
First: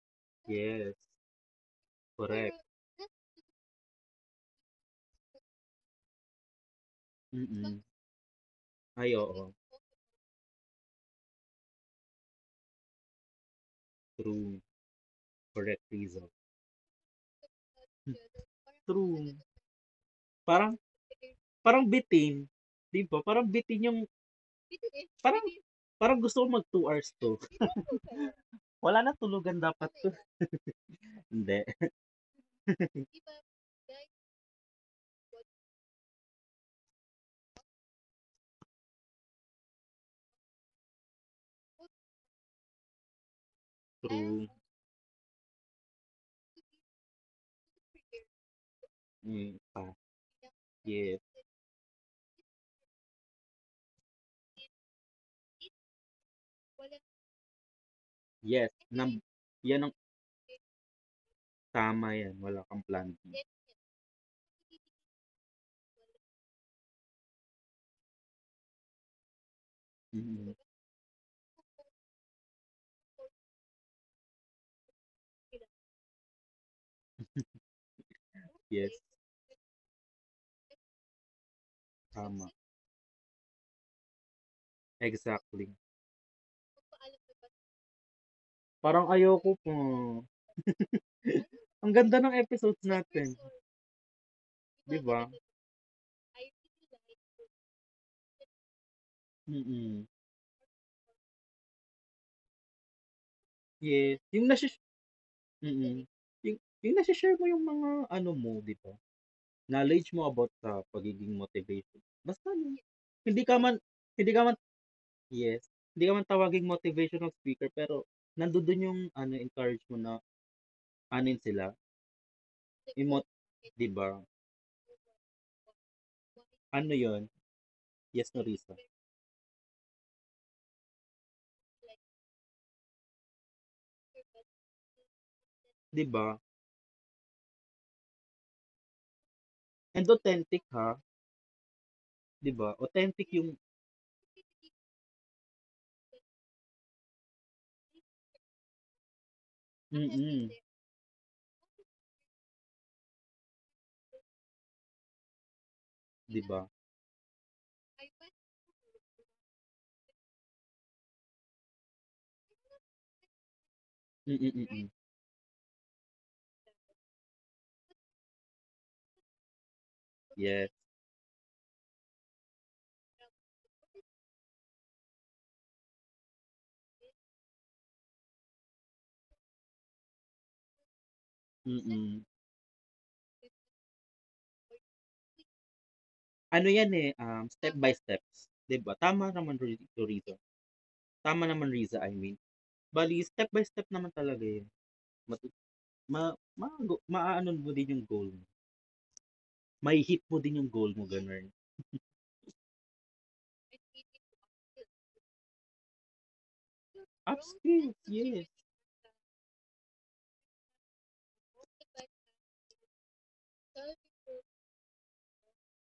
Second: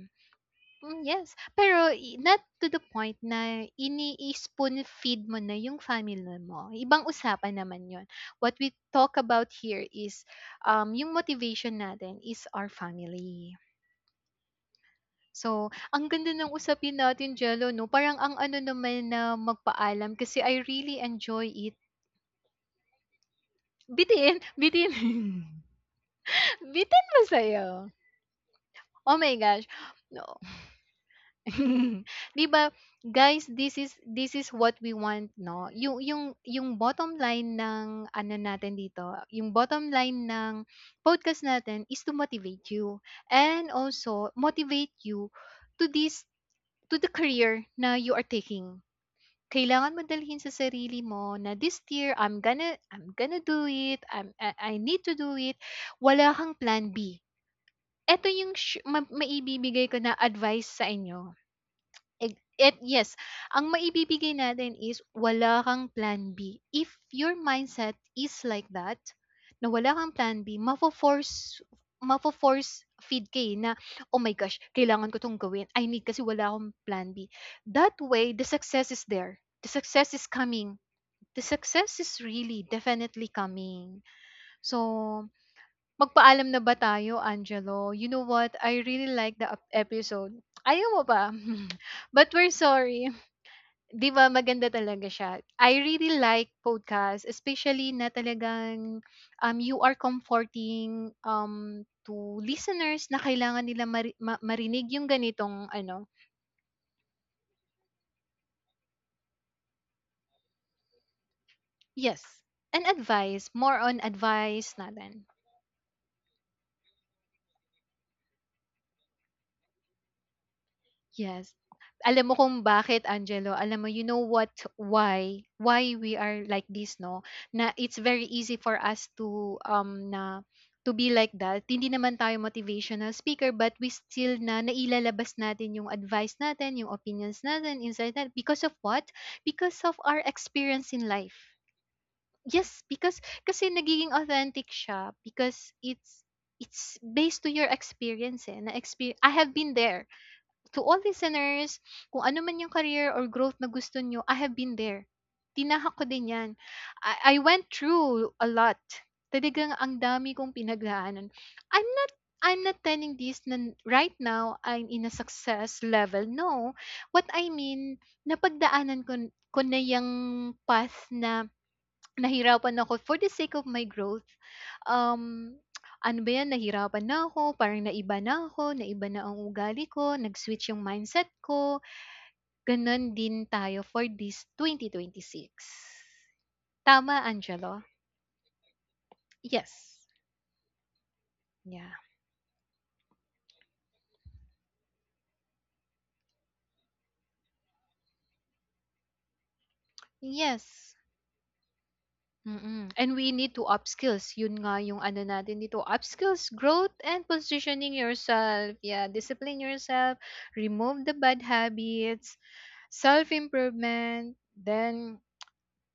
Yes.
Mm, yes. Pero not
Correct.
to the point na ini-spoon feed mo na yung family mo. Ibang usapan
Mm-mm.
naman yun. What we talk
Ay oo,
about here is yung motivation natin is our family.
true,
So,
correct
ang
reason.
ganda ng usapin natin, Jello, no?
Hmm.
Parang ang ano naman na
True.
magpaalam kasi I
Parang
really enjoy it.
parang bitin, 'di ba? Parang bitin yung
Bitin! Bitin!
parang parang gusto ko mag 2
Bitin
hours 'to.
masaya.
Wala na
Oh my
tulugan
gosh.
dapat 'to.
No,
Hindi,
'Di ba, guys, this is what we want, 'no? Yung bottom line ng ano natin dito, yung bottom line ng podcast natin is to motivate you and also
true.
motivate you to this to the career na you are taking.
Mm, pa
Kailangan mo dalhin sa sarili
yes,
mo na this year I'm gonna do it. I need to do it. Wala kang plan B. Ito yung
yes, nam yan
maibibigay
ang
ko na advice sa inyo.
tama yan,
Eg
wala
et
kang plan
Yes,
B.
ang maibibigay natin is wala kang plan B. If your mindset is like that, na wala kang plan
Mm,
B, mafo-force feed ka eh na, "Oh my gosh, kailangan ko 'tong gawin. I need kasi wala akong plan B." That way, the
yes,
success is there. The success is coming. The success is
tama,
really definitely coming. So,
exactly.
magpaalam na ba tayo, Angelo? You know what? I
Parang
really like the
ayoko po.
episode. Ayaw mo ba?
Ang ganda
But
ng
we're
episodes
sorry.
natin,
'Di ba maganda
'di
talaga
ba?
siya. I really like podcast, especially na talagang, you are
Mm,
comforting, to listeners na kailangan nila
yes, yung nasho.
marinig yung ganitong ano,
Mm. Yung yung nashi-share mo yung mga ano mo, 'di ba, knowledge mo about sa pagiging motivation.
yes,
Basta ano,
an
hindi
advice,
ka
more
man
on
hindi ka man
advice natin.
yes, hindi ka man tawaging motivational speaker pero nandodo'n yung ano, encourage mo na anin
Yes.
sila,
Alam mo kung bakit
emot
Angelo, alam
'di
mo, you
ba?
know what, why we are like
Ano
this, no?
yon.
Na it's very
Yes no
easy
risa
for us to, to be like that. Hindi naman tayo motivational speaker, but we still na nailalabas natin yung
'di ba?
advice natin, yung opinions natin, insight natin. Because of what? Because of
And
our
authentic
experience
ha,
in life.
'di ba?
Yes, because,
Authentic yung
kasi nagiging authentic siya because it's based to your experience eh. Na experience, I have been there
mm,
to all listeners, kung ano man yung career or growth na gusto nyo, I have been there. Tinahak ko din
'di
yan.
ba?
I went through a lot. Talagang ang dami kong pinagdaanan. I'm not I'm not telling this na right
Mm,
now I'm
mm.
in a success level. No. What I mean, napagdaanan ko na yung
Yes,
path na nahirapan ako for the sake of my growth. Um, Ano ba 'yan, nahirapan na ako, parang naiba na ako, naiba na ang ugali ko, nag-switch yung mindset ko.
mm.
Gano'n din tayo for this 2026.
Ano 'yan, eh,
Tama,
step
Angelo?
by steps, 'di ba? Tama naman
Yes.
Rito. Tama naman
Yeah.
Riza, I mean. Bale step by step naman talaga 'yun. Matu ma Maago maaano mo din 'yung goal mo, may hit mo din 'yung goal
Yes.
mo gano'n.
Mm, and we need to upskills. Yun nga yung ano natin dito, upskills, growth and
Up skills,
positioning
yes.
yourself. Yeah, discipline yourself, remove the bad habits, self-improvement, then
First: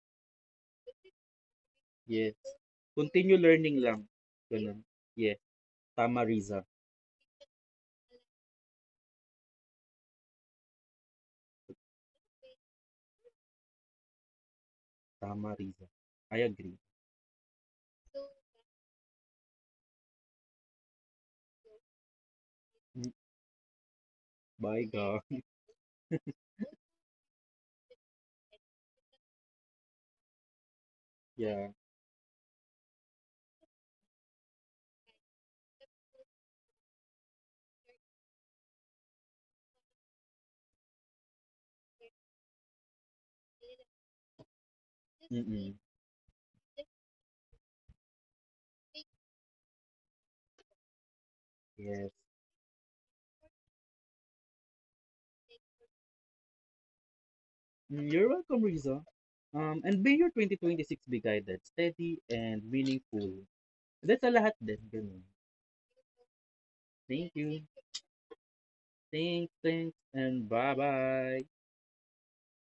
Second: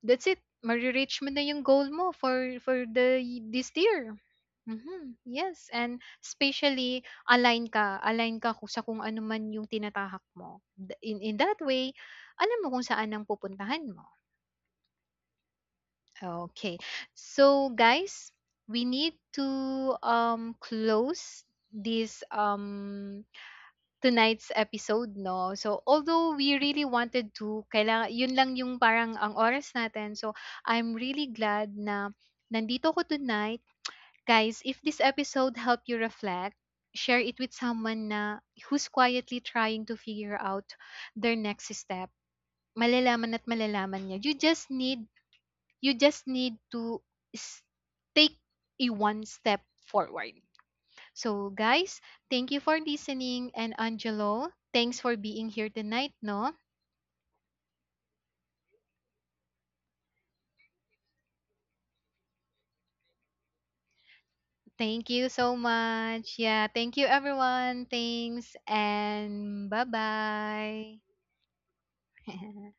that's it. Marireach mo na yung goal mo
Yes.
for the
Continue
this
learning lang,
year.
gano'n.
Mhm.
Yeah
Yes, and
tama Riza,
especially align ka kung sa ano man yung tinatahak mo. In that way, alam mo kung saan ang pupuntahan mo.
tama Riza. I agree.
Okay. So guys, we need to close this
Hmm,
tonight's
by God.
episode no. So although we really wanted to kailangan yun lang yung parang ang oras natin. So I'm really
Yeah.
glad na nandito ko tonight. Guys, if this episode helped you reflect, share it with someone na who's quietly trying to figure out their next step. Malalaman at malalaman niya.
Mm,
You just need to s- take a one step forward. So, guys,
yes.
thank you for listening. And Angelo, thanks for being here tonight. No,
Hmm, you're welcome Riza. And may your 2026 be guided, steady, and meaningful. That's sa lahat din,
thank
gano'n.
you so much. Yeah, thank you,
Thank you.
everyone. Thanks,
Thanks,
and bye
thanks, and bye
bye.
bye.